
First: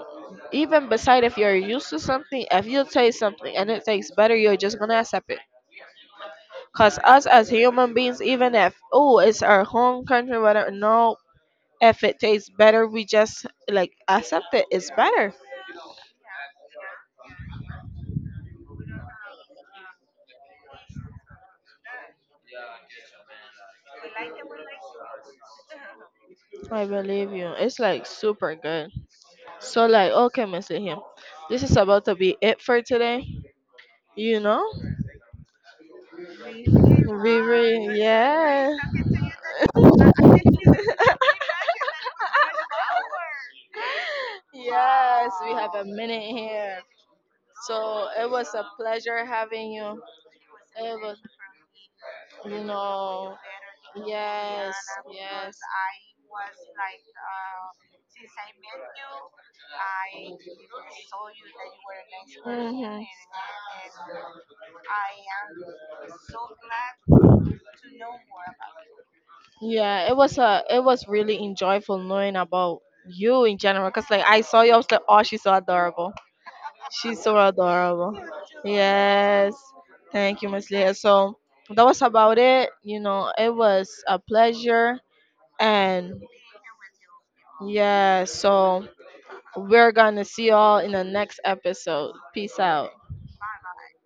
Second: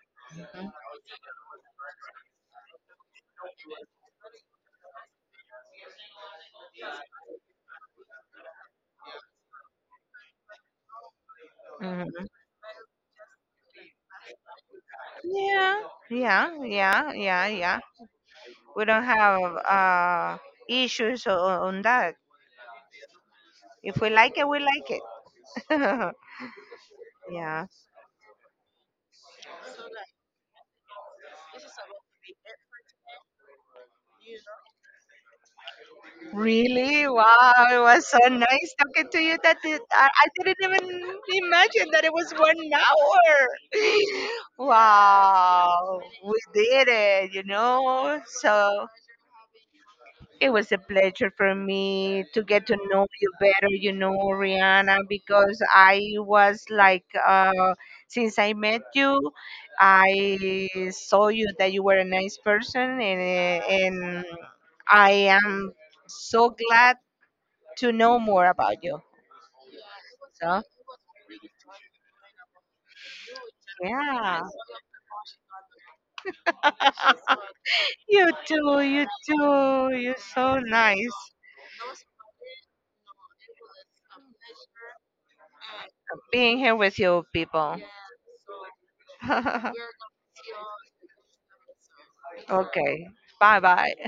S1: even beside if you're used to something, if you taste something and it tastes better, you're just gonna accept it. Because us as human beings, even if, oh, it's our home country, whether or not, if it
S2: Hmm
S1: tastes better, we just like accept it. It's better.
S2: Yeah, yeah, yeah, yeah, yeah. We don't have uh, issues on that. If we like it, we like it.
S1: I believe you.
S2: Yeah.
S1: It's like super good. So, like, okay, Miss Him, this is about to be it for today. You know?
S2: Really?
S1: We
S2: Wow, it
S1: really,
S2: was so nice
S1: yeah.
S2: talking to you that it, I, I didn't even imagine that it was 1 hour.
S1: Yes, we have a
S2: Wow,
S1: minute
S2: we
S1: here.
S2: did it, you
S1: So,
S2: know?
S1: it was a
S2: So
S1: pleasure having you.
S2: it was a
S1: It was,
S2: pleasure for me to get
S1: you
S2: to know you
S1: know,
S2: better,
S1: yes,
S2: Rihanna,
S1: yes.
S2: because I was like, since I met you, I saw you that you were a nice person,
S1: Hmm.
S2: and I am so glad to know more about you.
S1: Yeah,
S2: So,
S1: it was really enjoyable knowing about you in general. Cause like
S2: yeah.
S1: I saw you, I was like, oh, she's so adorable. She's so adorable.
S2: You too, you
S1: Yes,
S2: too. You're
S1: thank you,
S2: so
S1: Miss Leah.
S2: nice
S1: So that was about it. You know, it was a pleasure, and
S2: being here with you people.
S1: yeah. So we're gonna see y'all in the next episode. Peace out.
S2: Okay. Bye bye.